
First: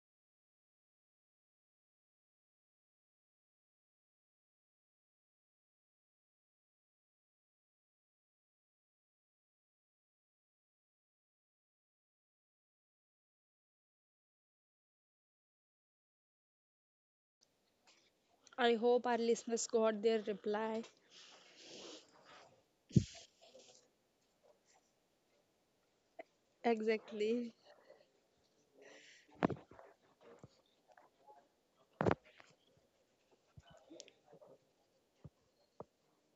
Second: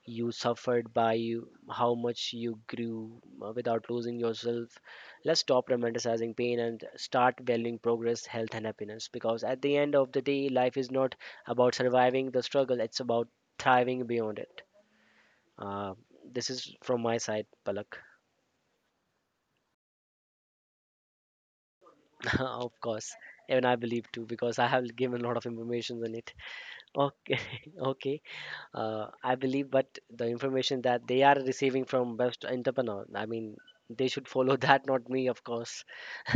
you suffered by you, how much you grew without losing yourself. Let's stop romanticizing pain and start valuing progress, health and happiness, because at the end of the day life is not about surviving the struggle, it's about thriving beyond it. uh, this is from my side, Palak. I hope our listeners got their reply. Of course, even I believe too because I have given a lot of information on it. Okay. Exactly. Okay, I believe, but the information that they are receiving from best entrepreneur, I mean, they should follow that, not me, of course.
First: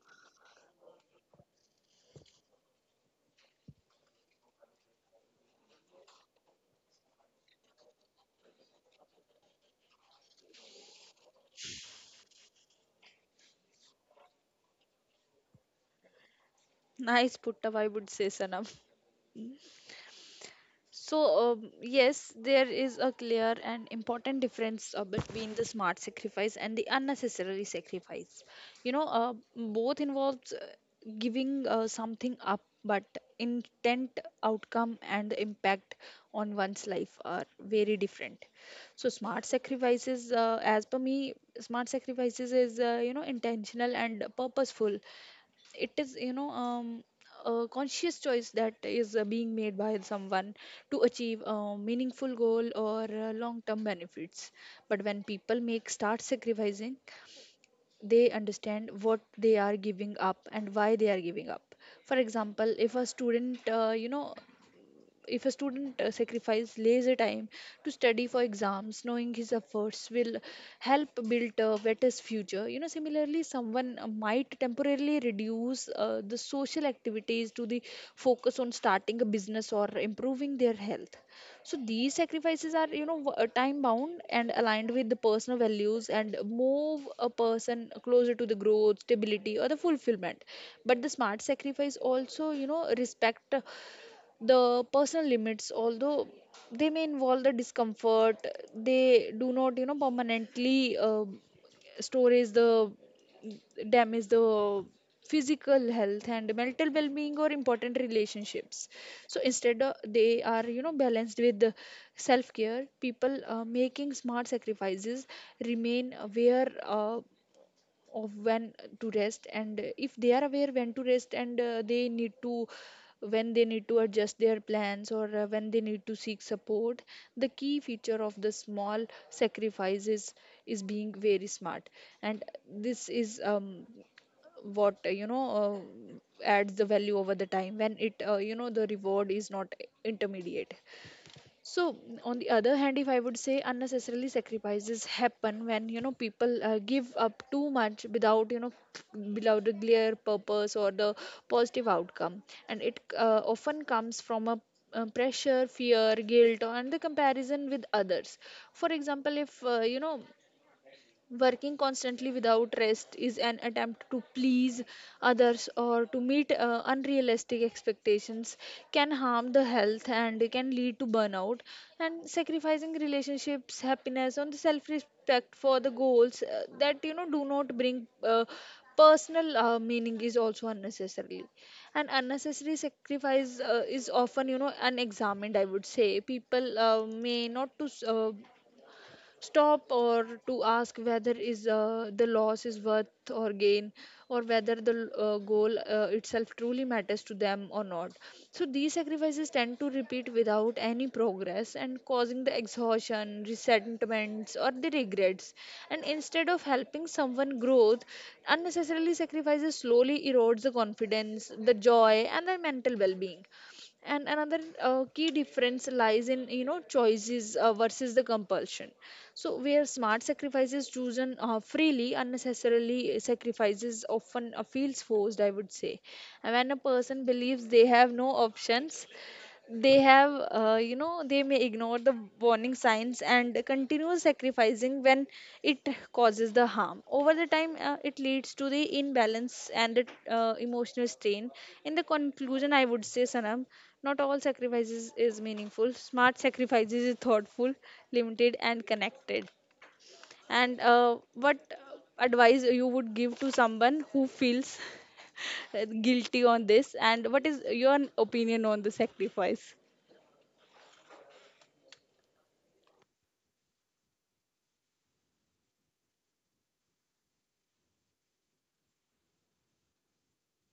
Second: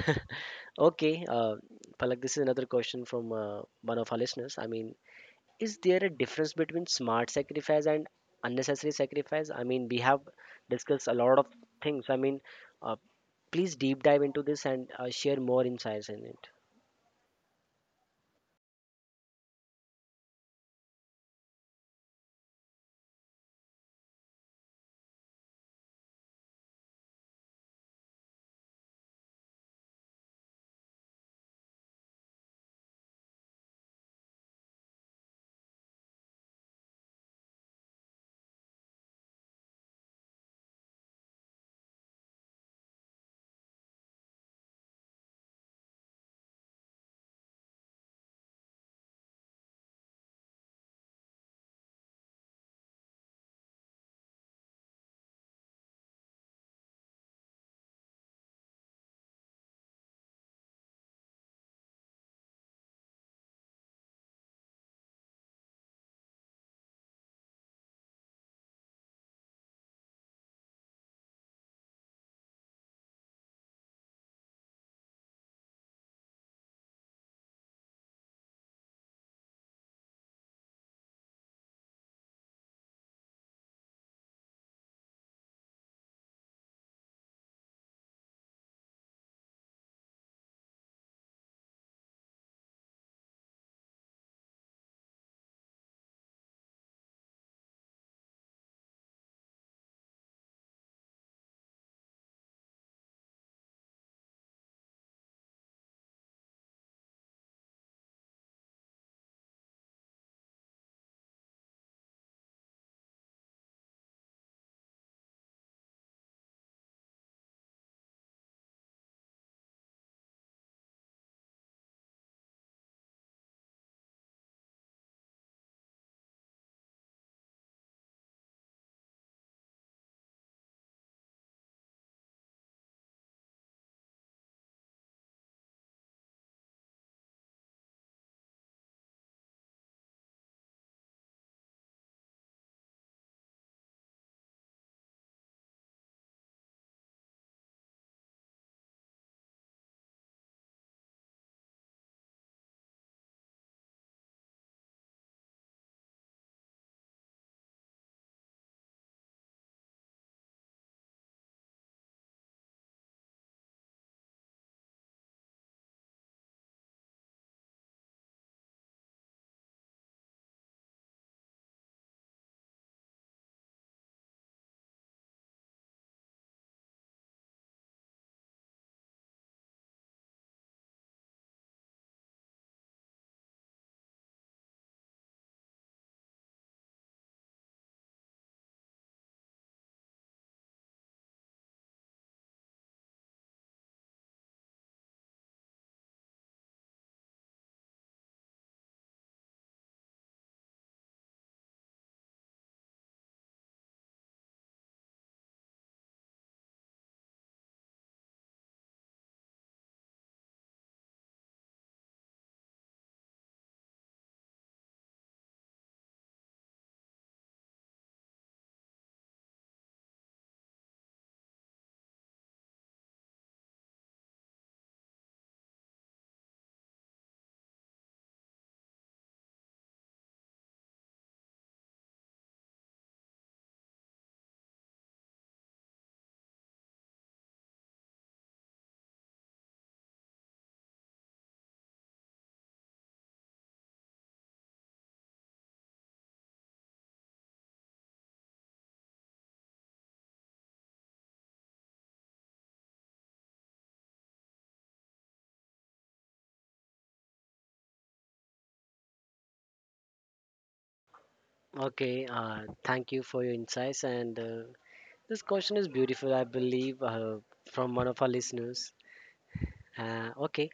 Okay, Palak, this is another question from one of our listeners. I mean, is there a difference between smart sacrifice and unnecessary sacrifice? I mean, we have discussed a lot of things. I mean, uh, please deep dive into this and share more insights in it. Nice put up, I would say, Sanam. So, yes, there is a clear and important difference between the smart sacrifice and the unnecessary sacrifice. You know, both involves giving something up, but intent, outcome, and the impact on one's life are very different. So, smart sacrifices, as per me, smart sacrifices is, you know, intentional and purposeful. It is, you know, a conscious choice that is being made by someone to achieve a meaningful goal or long term benefits. But when people make start sacrificing, they understand what they are giving up and why they are giving up. For example, if a student, you know, if a student sacrifices leisure time to study for exams, knowing his efforts will help build a better future. You know, similarly, someone might temporarily reduce the social activities to the focus on starting a business or improving their health. So these sacrifices are, you know, time bound and aligned with the personal values and move a person closer to the growth, stability, or the fulfillment. But the smart sacrifice also, you know, respect the personal limits. Although they may involve the discomfort, they do not, you know, permanently storage the damage the physical health and mental well-being or important relationships. So instead, they are, you know, balanced with the self-care. People making smart sacrifices remain aware, of when to rest and if they are aware when to rest and they need to when they need to adjust their plans or when they need to seek support. The key feature of the small sacrifices is being very smart, and this is, what you know adds the value over the time when it, you know, the reward is not intermediate. So, on the other hand, if I would say unnecessarily sacrifices happen when, you know, people give up too much without, the clear purpose or the positive outcome, and it often comes from a pressure, fear, guilt, and the comparison with others. For example, if you know working constantly without rest is an attempt to please others or to meet unrealistic expectations, can harm the health and can lead to burnout. And sacrificing relationships, happiness, and self respect for the goals that you know do not bring personal meaning is also unnecessarily. And unnecessary sacrifice is often, you know, unexamined, I would say. People may not to stop or to ask whether is the loss is worth or gain or whether the goal itself truly matters to them or not. So these sacrifices tend to repeat without any progress and causing the exhaustion, resentments, or the regrets. And instead of helping someone growth, unnecessarily sacrifices slowly erodes the confidence, the joy, and the mental well-being. And another key difference lies in, you know, choices versus the compulsion. So, where smart sacrifices chosen freely, unnecessarily sacrifices often feels forced, I would say. And when a person believes they have no options, they have you know they may ignore the warning signs and continue sacrificing when it causes the harm over the time, it leads to the imbalance and the emotional strain. In the conclusion, I would say, Sanam, not all sacrifices is meaningful. Smart sacrifices is thoughtful, limited and connected. And what advice you would give to someone who feels guilty on this, and what is your opinion on the sacrifice? Okay, thank you for your insights and. This question is beautiful, I believe, from one of our listeners. Okay.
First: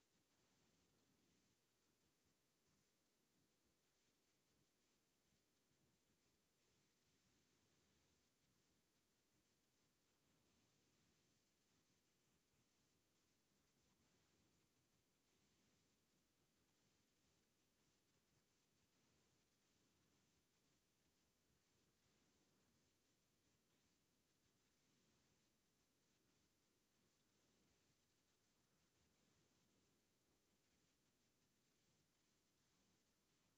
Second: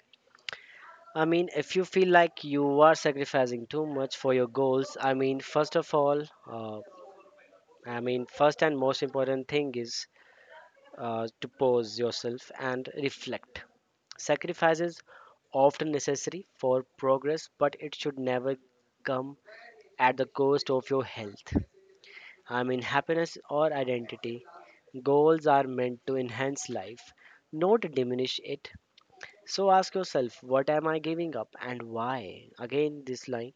I mean, if you feel like you are sacrificing too much for your goals, I mean, first of all, uh, I mean, first and most important thing is to pause yourself and reflect. Sacrifice is often necessary for progress, but it should never come at the cost of your health. I mean, happiness or identity. Goals are meant to enhance life, not diminish it. So ask yourself, what am I giving up and why? Again, this line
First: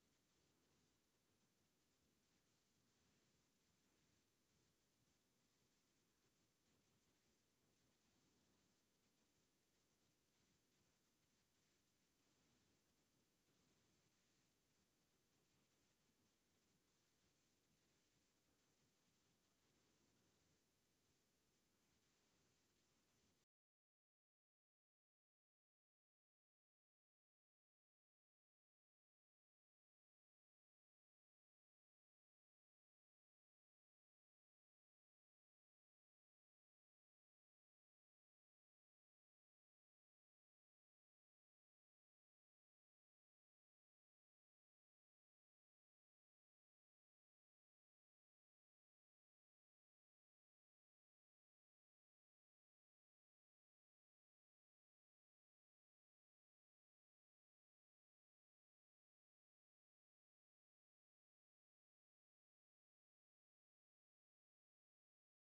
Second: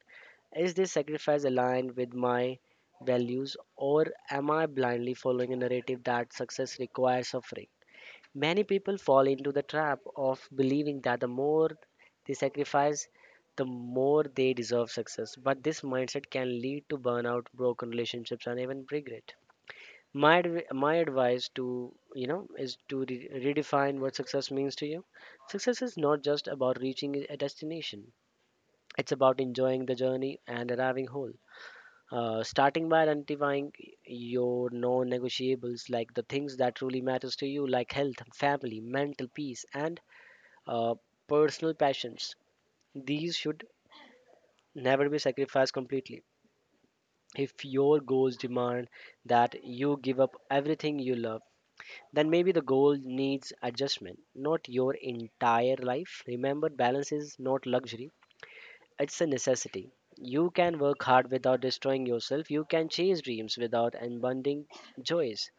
is this sacrifice aligned with my values, or am I blindly following a narrative that success requires suffering? Many people fall into the trap of believing that the more they sacrifice, the more they deserve success. But this mindset can lead to burnout, broken relationships, and even regret. My advice to you know is to redefine what success means to you. Success is not just about reaching a destination, it's about enjoying the journey and arriving whole. Starting by identifying your non-negotiables, like the things that truly matters to you, like health, family, mental peace, and uh, personal passions. These should never be sacrificed completely. If your goals demand that you give up everything you love, then maybe the goal needs adjustment, not your entire life. Remember, balance is not luxury, it's a necessity. You can work hard without destroying yourself, you can chase dreams without unbundling joys.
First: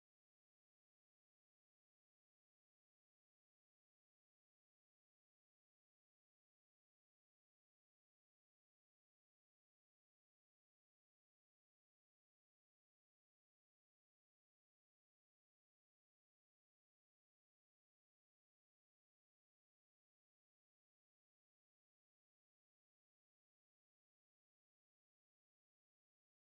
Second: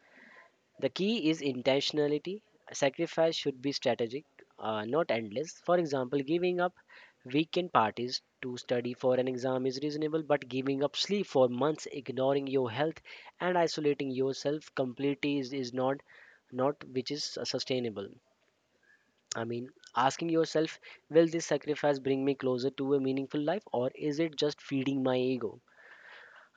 The key is intentionality. Sacrifice should be strategic, not endless. For example, giving up weekend parties to study for an exam is reasonable, but giving up sleep for months, ignoring your health, and isolating yourself completely is not not which is sustainable. I mean, Asking yourself, will this sacrifice bring me closer to a meaningful life, or is it just feeding my ego?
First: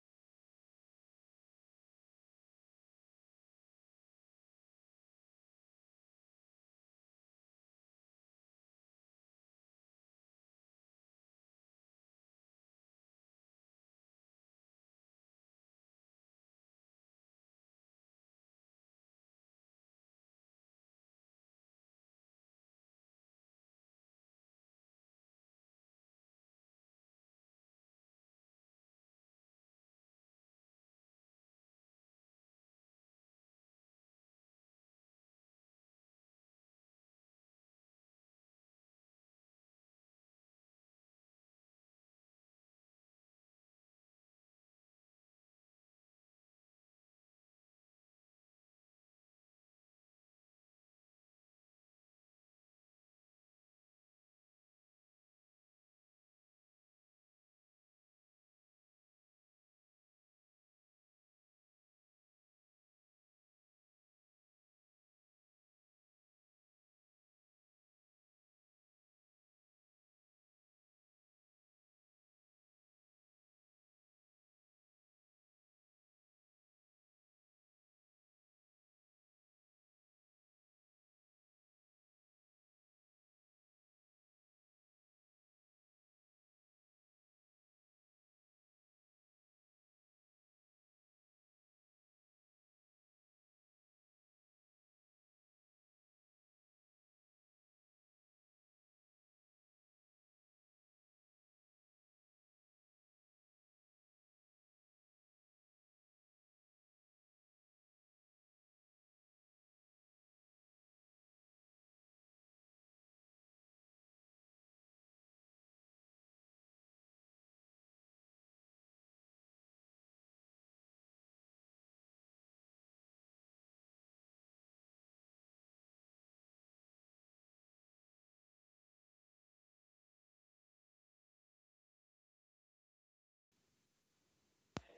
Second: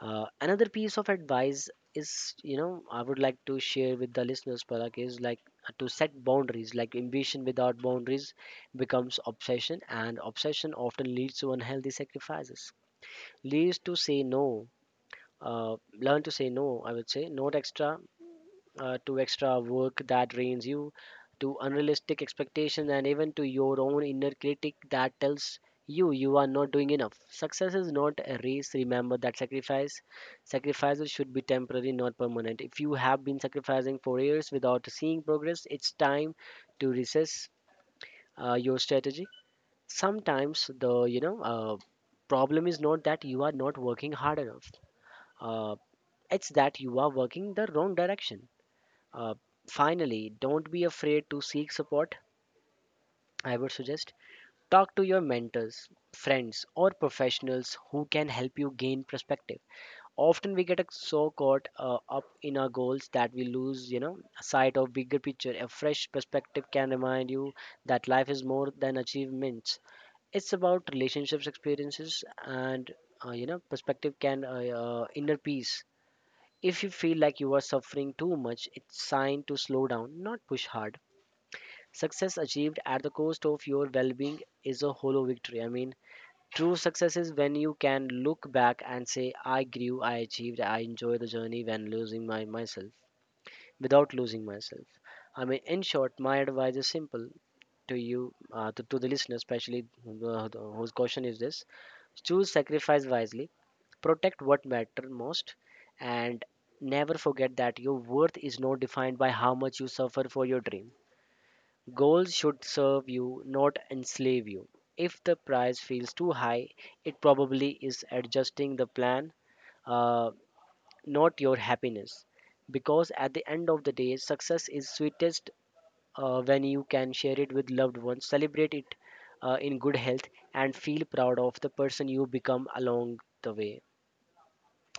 Another piece of advice is, you know, I would like to share with the listeners, Palak, is like to set boundaries. Like, ambition without boundaries becomes obsession, and obsession often leads to unhealthy sacrifices. Leads to say no. Learn to say no. I would say not extra, to extra work that drains you, to unrealistic expectations, and even to your own inner critic that tells you you are not doing enough. Success is not a race. Remember that sacrifices should be temporary, not permanent. If you have been sacrificing for years without seeing progress, it's time to recess your strategy. Sometimes the problem is not that you are not working hard enough. Uh, it's that you are working the wrong direction. uh, Finally, don't be afraid to seek support. I would suggest talk to your mentors, friends, or professionals who can help you gain perspective. Often we get so caught up in our goals that we lose, you know, sight of bigger picture. A fresh perspective can remind you that life is more than achievements. It's about relationships, experiences, and you know, perspective can inner peace. If you feel like you are suffering too much, it's sign to slow down, not push hard. Success achieved at the cost of your well being is a hollow victory. I mean, true success is when you can look back and say, I grew, I achieved, I enjoy the journey when losing my myself without losing myself. I mean, in short, my advice is simple to you, to the listener, especially uh, whose question is this, choose sacrifice wisely, protect what matters most, and never forget that your worth is not defined by how much you suffer for your dream. Goals should serve you, not enslave you. If the price feels too high, it probably is adjusting the plan, uh, not your happiness. Because at the end of the day, success is sweetest when you can share it with loved ones, celebrate it in good health, and feel proud of the person you become along the way.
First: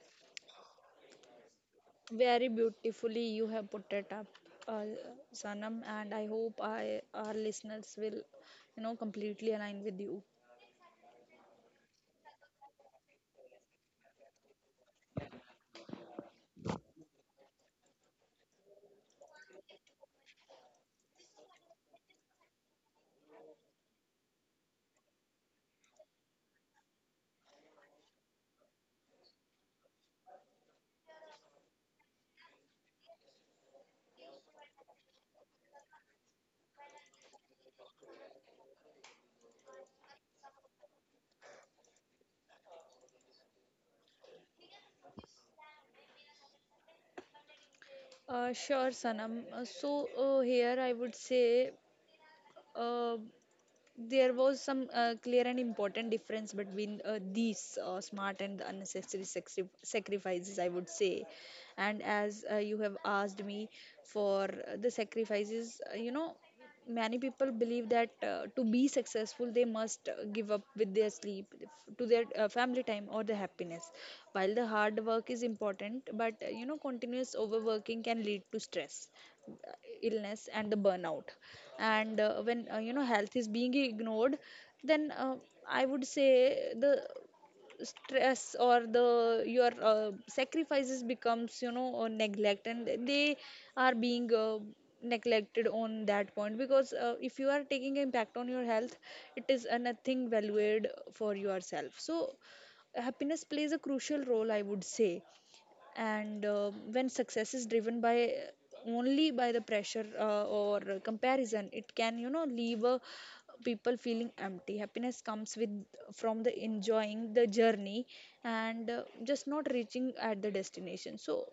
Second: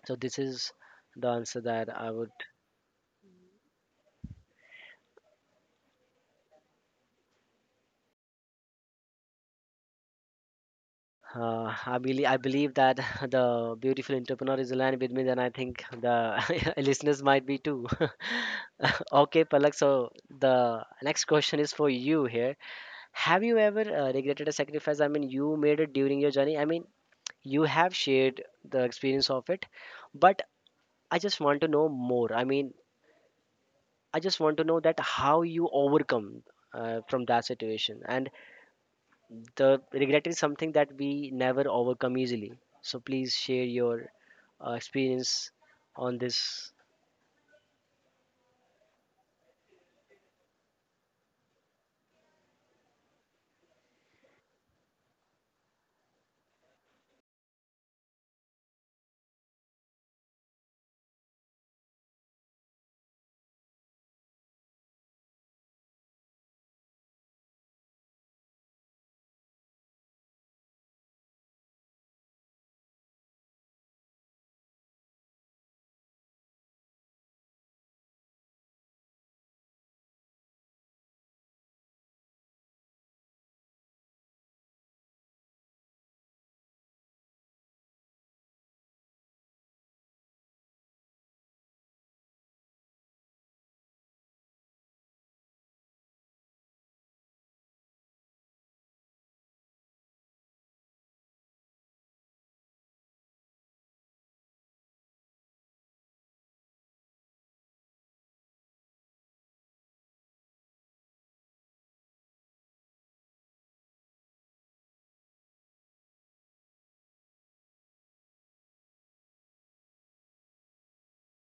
So, this is the answer that I would. Very beautifully you have put it up, uh, Sanam, and I hope I, our listeners will, completely align with you. I believe that the beautiful entrepreneur is aligned with me. Then I think the listeners might be too. Okay, Palak. So the next question is for you here. Have you ever regretted a sacrifice? I mean, you made it during your journey. I mean, you have shared the experience of it, but I just want to know more. I mean, I just want to know that how you overcome from that situation, and the regret is something that we never overcome easily. So please share your experience on this. Sure, Sanam. Here I would say uh, there was some clear and important difference between these smart and the unnecessary sacrifices, I would say. And as you have asked me for the sacrifices, many people believe that to be successful they must give up with their sleep, to their family time or their happiness. While the hard work is important, but continuous overworking can lead to stress, uh, illness and the burnout. And when health is being ignored, then I would say the stress or the your sacrifices becomes neglect, and they are being neglected on that point, because if you are taking impact on your health, it is a nothing valued for yourself. So happiness plays a crucial role, I would say. And when success is driven by only by the pressure or comparison, it can, leave people feeling empty. Happiness comes with from the enjoying the journey, and just not reaching at the destination. So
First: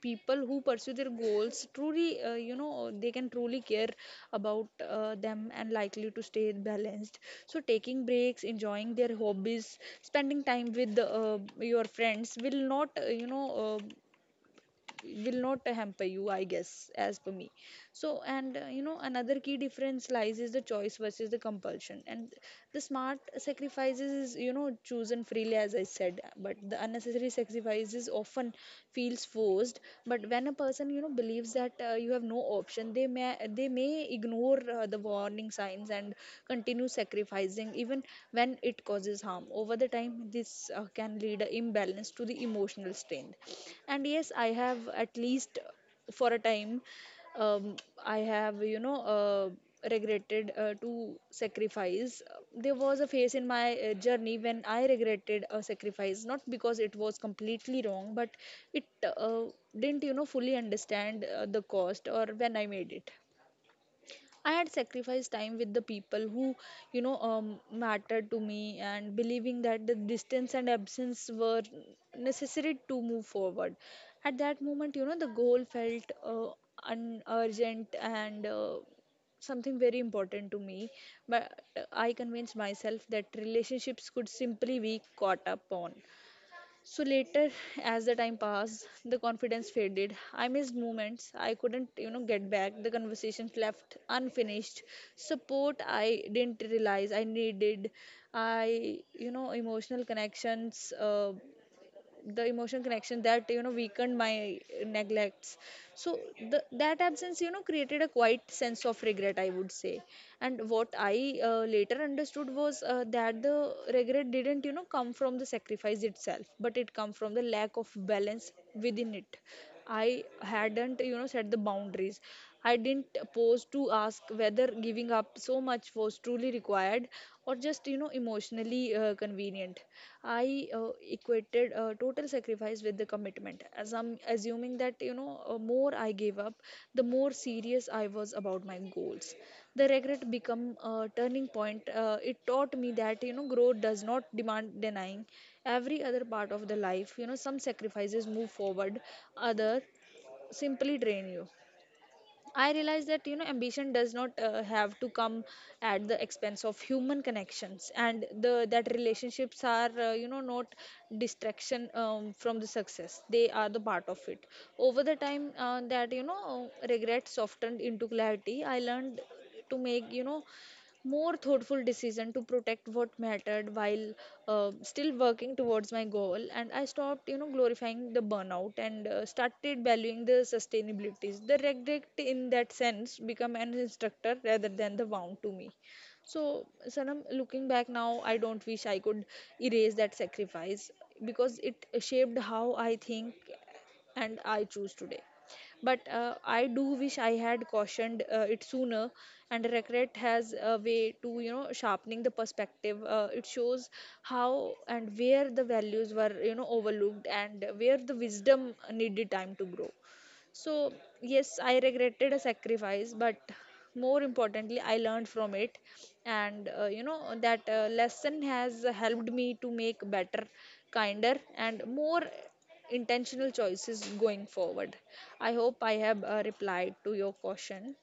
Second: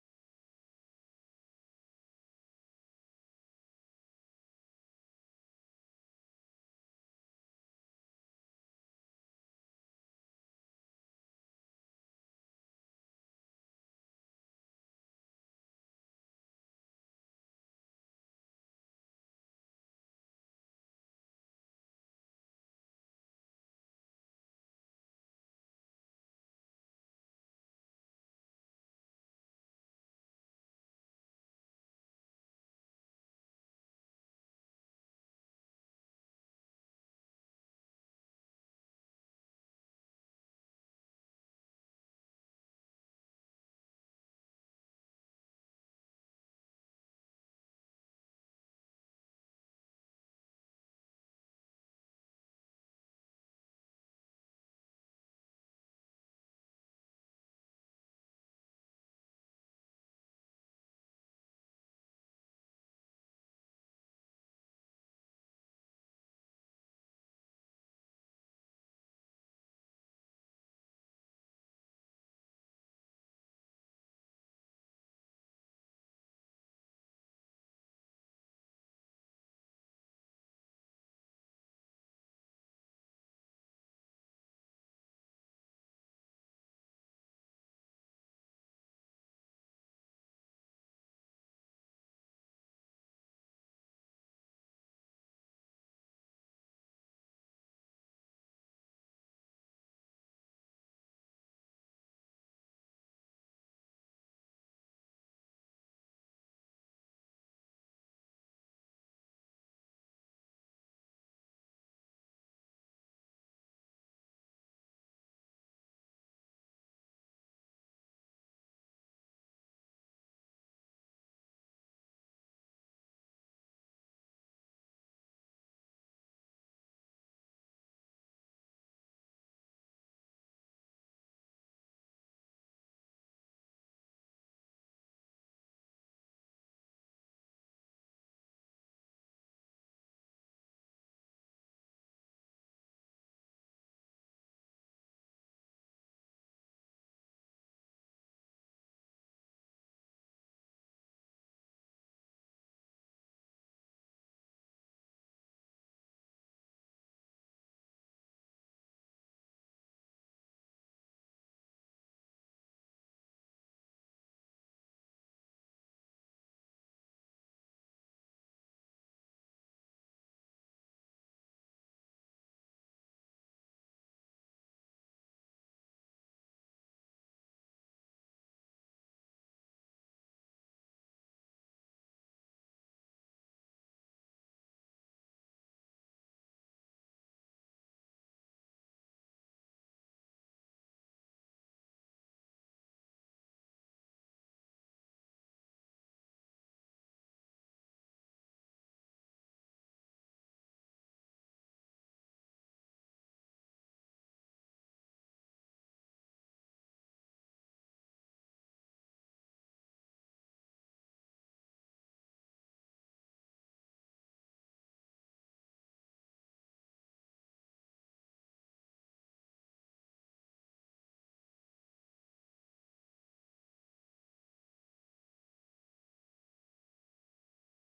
people who pursue their goals truly, they can truly care about them and likely to stay balanced. So taking breaks, enjoying their hobbies, spending time with your friends will not, will not hamper you, I guess, as per me. So and, another key difference lies is the choice versus the compulsion. And the smart sacrifices is, chosen freely, as I said, but the unnecessary sacrifices often feels forced. But when a person, believes that you have no option, they may ignore the warning signs and continue sacrificing even when it causes harm over the time. This can lead a imbalance to the emotional strain. And yes, I have, at least for a time, um, I have, regretted to sacrifice. There was a phase in my journey when I regretted a sacrifice, not because it was completely wrong, but it didn't, fully understand the cost or when I made it. I had sacrificed time with the people who, mattered to me, and believing that the distance and absence were necessary to move forward. At that moment, the goal felt urgent and something very important to me. But I convinced myself that relationships could simply be caught up on. So later, as the time passed, the confidence faded. I missed moments I couldn't, get back. The conversations left unfinished. Support I didn't realize I needed. I, you know, Emotional connections. The emotional connection that, weakened my neglects. So the, that absence, created a quiet sense of regret, I would say. And what I later understood was that the regret didn't, come from the sacrifice itself, but it come from the lack of balance within it. I hadn't, set the boundaries. I didn't pause to ask whether giving up so much was truly required, or just, emotionally convenient. I equated total sacrifice with the commitment, as I'm assuming that, more I gave up, the more serious I was about my goals. The regret became a turning point. It taught me that, growth does not demand denying every other part of the life. Some sacrifices move forward, other simply drain you. I realize that, ambition does not have to come at the expense of human connections, and the that relationships are, not distraction from the success. They are the part of it. Over the time, that you know regret softened into clarity. I learned to make, more thoughtful decision to protect what mattered, while still working towards my goal. And I stopped, glorifying the burnout and started valuing the sustainabilities. The regret in that sense become an instructor rather than the wound to me. So Sanam, looking back now, I don't wish I could erase that sacrifice, because it shaped how I think and I choose today. But I do wish I had cautioned it sooner, and regret has a way to, sharpening the perspective. It shows how and where the values were, overlooked, and where the wisdom needed time to grow. So, yes, I regretted a sacrifice, but more importantly, I learned from it. And that lesson has helped me to make better, kinder, and more intentional choices going forward. I hope I have replied to your question.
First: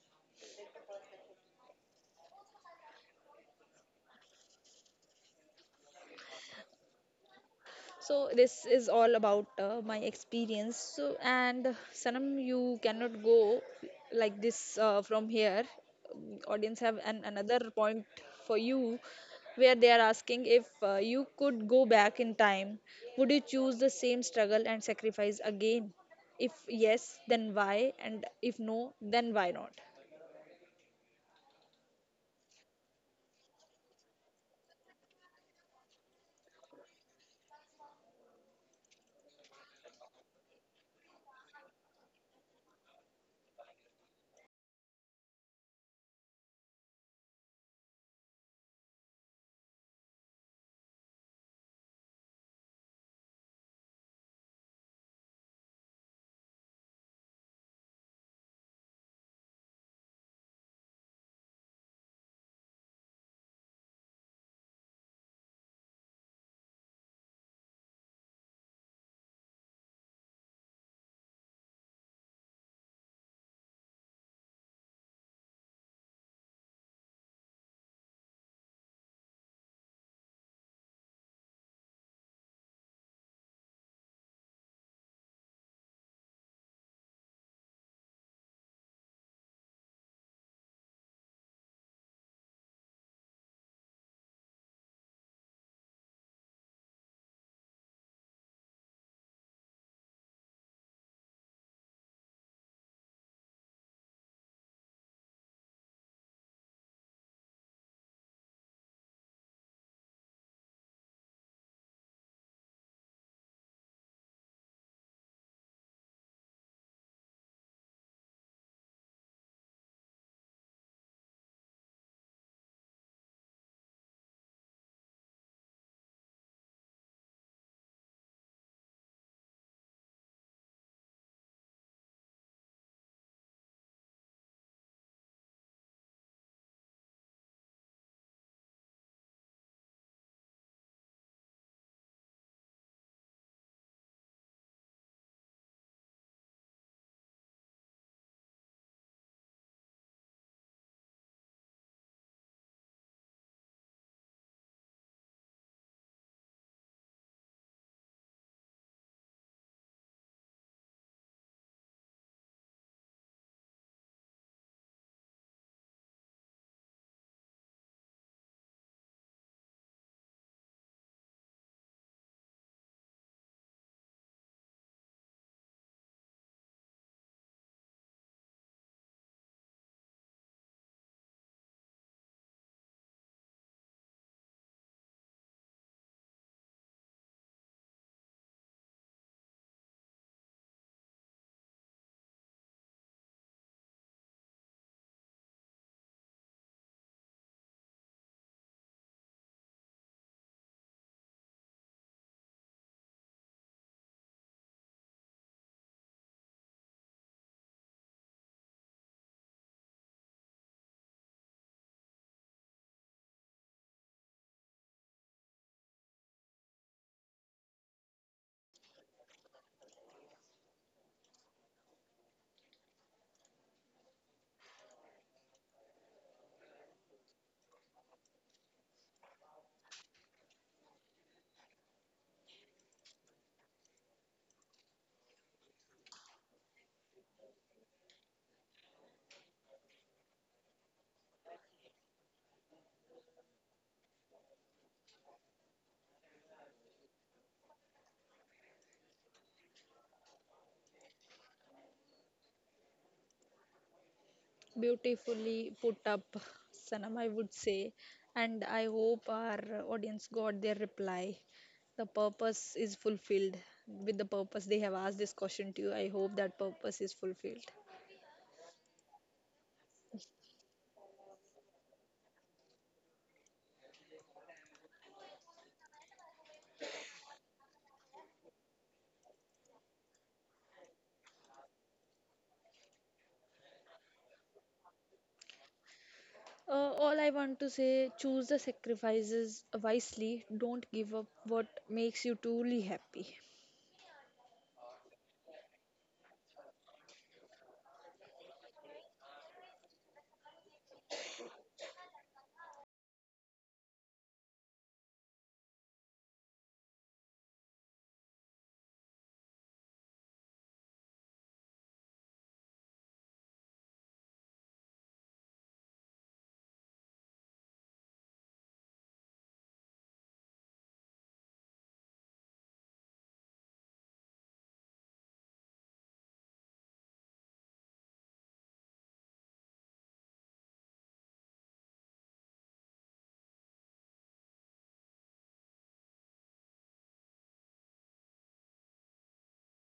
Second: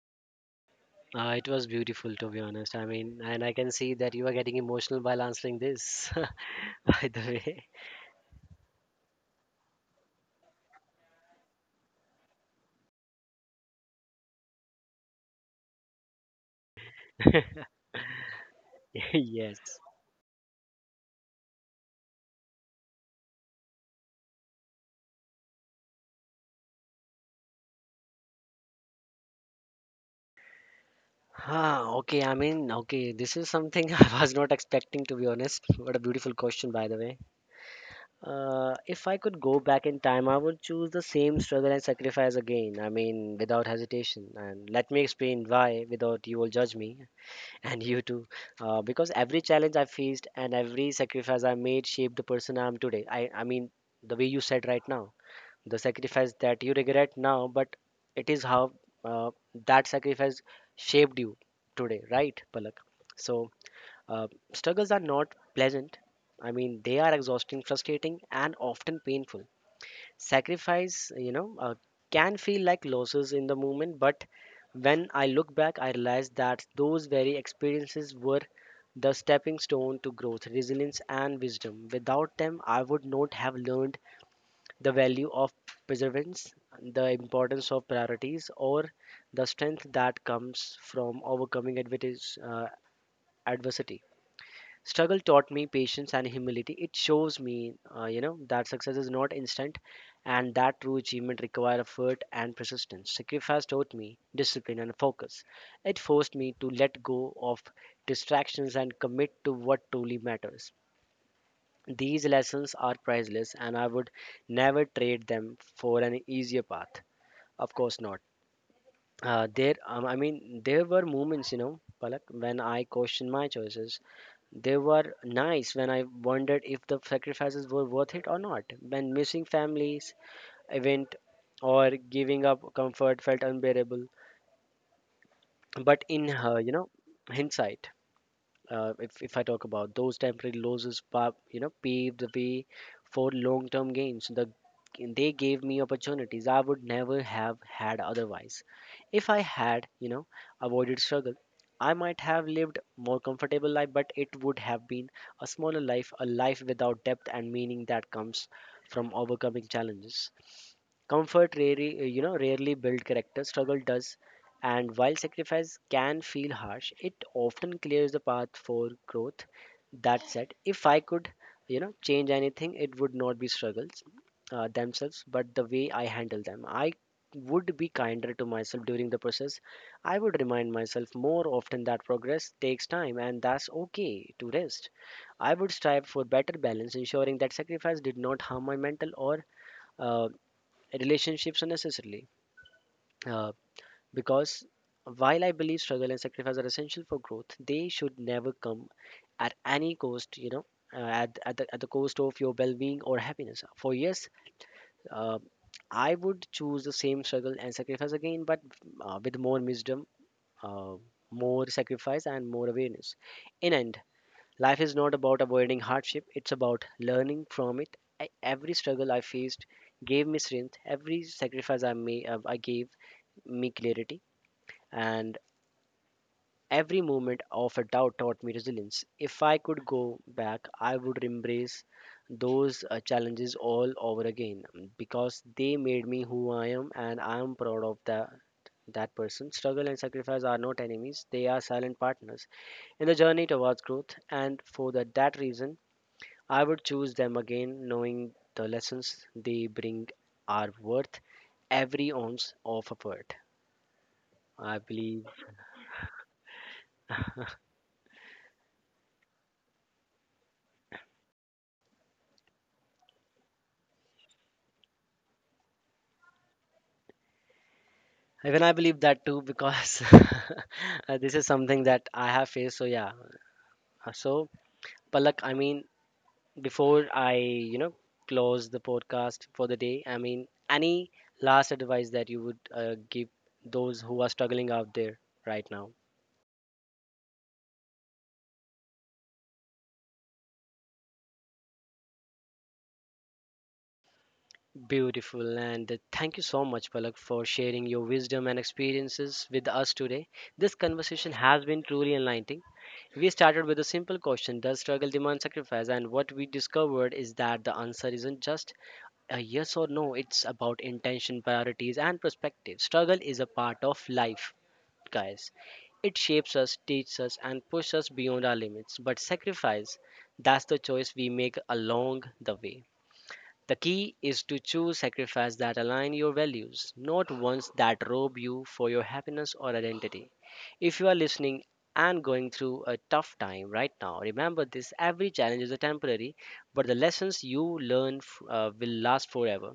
It was beautiful, to be honest. I mean, and I can see that you are getting emotional while answering this, by the way. So this is all about my experience. So and Sanam, you cannot go like this from here. Um, Audience have an another point for you, where Yes. they are asking if you could go back in time, would you choose the same struggle and sacrifice again? If yes, then why, and if no, then why not? Huh, okay, I mean, okay, this is something I was not expecting, to be honest. What a beautiful question, by the way. If I could go back in time, I would choose the same struggle and sacrifice again. I mean, without hesitation. And let me explain why, without you will judge me. And you too. Because every challenge I faced and every sacrifice I made shaped the person I am today. I mean, the way you said right now, the sacrifice that you regret now, but it is how uh, that sacrifice shaped you today, right, Palak? So, struggles are not pleasant. I mean, they are exhausting, frustrating, and often painful. Sacrifice, you know, can feel like losses in the moment, but when I look back, I realize that those very experiences were the stepping stone to growth, resilience, and wisdom. Without them, I would not have learned the value of perseverance, the importance of priorities, or the strength that comes from overcoming adversity. Struggle taught me patience and humility. It shows me, you know, that success is not instant and that true achievement requires effort and persistence. Sacrifice taught me discipline and focus. It forced me to let go of distractions and commit to what truly matters. These lessons are priceless and I would never trade them for an easier path. Of course not. I mean, there were moments, you know, Palak, when I questioned my choices. They were nice when I wondered if the sacrifices were worth it or not. When missing families, event, or giving up comfort felt unbearable. But in her, you know, hindsight, if I talk about those temporary losses, you know, paved the way for long-term gains. They gave me opportunities I would never have had otherwise. If I had, you know, avoided struggle, I might have lived more comfortable life, but it would have been a smaller life, a life without depth and meaning that comes from overcoming challenges. Comfort you know, rarely build character. Struggle does, and while sacrifice can feel harsh, it often clears the path for growth. That said, if I could, you know, change anything, it would not be struggles themselves, but the way I handle them. I would be kinder to myself during the process. I would remind myself more often that progress takes time, and that's okay to rest. I would strive for better balance, ensuring that sacrifice did not harm my mental or uh, relationships unnecessarily, uh, because while I believe struggle and sacrifice are essential for growth, they should never come at any cost, you know, at the cost of your well-being or happiness for years. uh, I would choose the same struggle and sacrifice again, but with more wisdom, uh, more sacrifice and more awareness. In end, life is not about avoiding hardship, it's about learning from it. Every struggle I faced gave me strength, every sacrifice I made I gave me clarity, and every moment of a doubt taught me resilience. If I could go back, I would embrace those challenges all over again because they made me who I am, and I am proud of that. That person. Struggle and sacrifice are not enemies, they are silent partners in the journey towards growth, and for that reason, I would choose them again, knowing the lessons they bring are worth every ounce of effort. I believe. Beautifully put up, Sanam, I would say. And I hope our audience got their reply. The purpose is fulfilled. With the purpose they have asked this question to you, I hope that purpose is fulfilled. Even I believe that too because this is something that I have faced. So yeah. So Palak, I mean, before I, you know, close the podcast for the day, I mean, any last advice that you would give those who are struggling out there right now? All I want to say, choose the sacrifices wisely. Don't give up what makes you truly happy. Beautiful, and thank you so much, Palak, for sharing your wisdom and experiences with us today. This conversation has been truly enlightening. We started with a simple question: does struggle demand sacrifice? And what we discovered is that the answer isn't just a yes or no, it's about intention, priorities, and perspective. Struggle is a part of life, guys. It shapes us, teaches us, and pushes us beyond our limits. But sacrifice, that's the choice we make along the way. The key is to choose sacrifices that align your values, not ones that rob you for your happiness or identity. If you are listening and going through a tough time right now, remember this: every challenge is a temporary, but the lessons you learn will last forever.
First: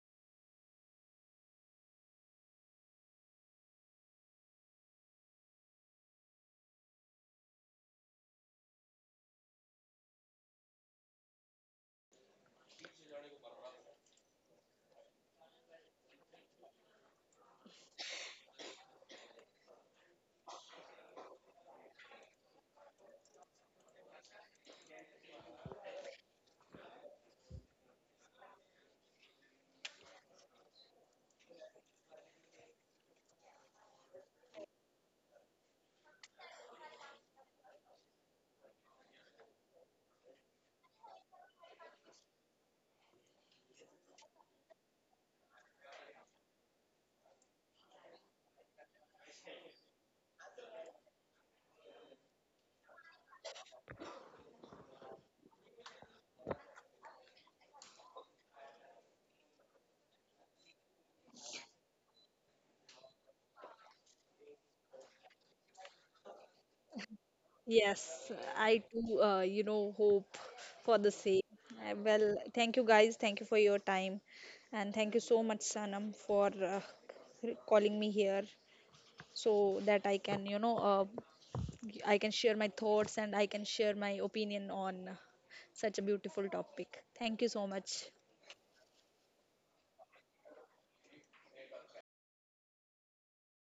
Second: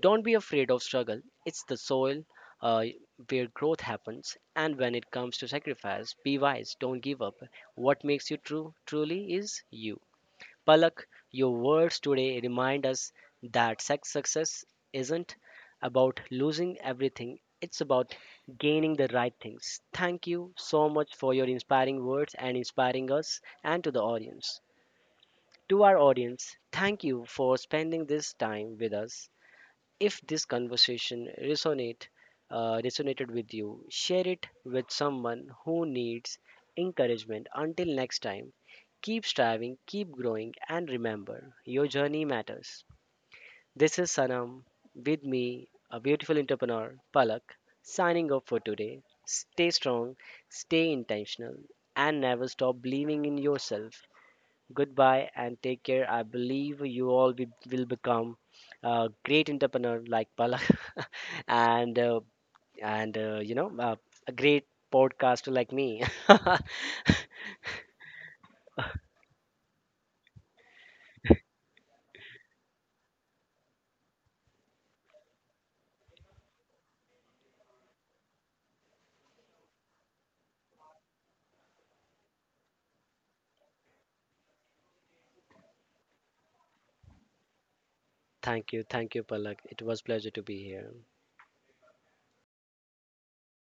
Don't be afraid of struggle, it's the soil uh, where growth happens. And when it comes to sacrifice, be wise, don't give up. What makes you true truly is you. Palak, your words today remind us that sex success isn't about losing everything, it's about gaining the right things. Thank you so much for your inspiring words and inspiring us and to the audience. To our audience, thank you for spending this time with us. If this conversation resonated with you, share it with someone who needs encouragement. Until next time, keep striving, keep growing, and remember, your journey matters. This is Sanam with me, a beautiful entrepreneur, Palak, signing off for today. Stay strong, stay intentional, and never stop believing in yourself. Goodbye and take care. I believe you will become a great entrepreneur like Palak and uh, and you know, a great podcaster like me. Yes, I too, hope for the same. Well, thank you guys. Thank you for your time. And thank you so much, Sanam, for calling me here, so that I can, I can share my thoughts and I can share my opinion on such a beautiful topic. Thank you so much. Thank you, thank you, Palak. It was pleasure to be here.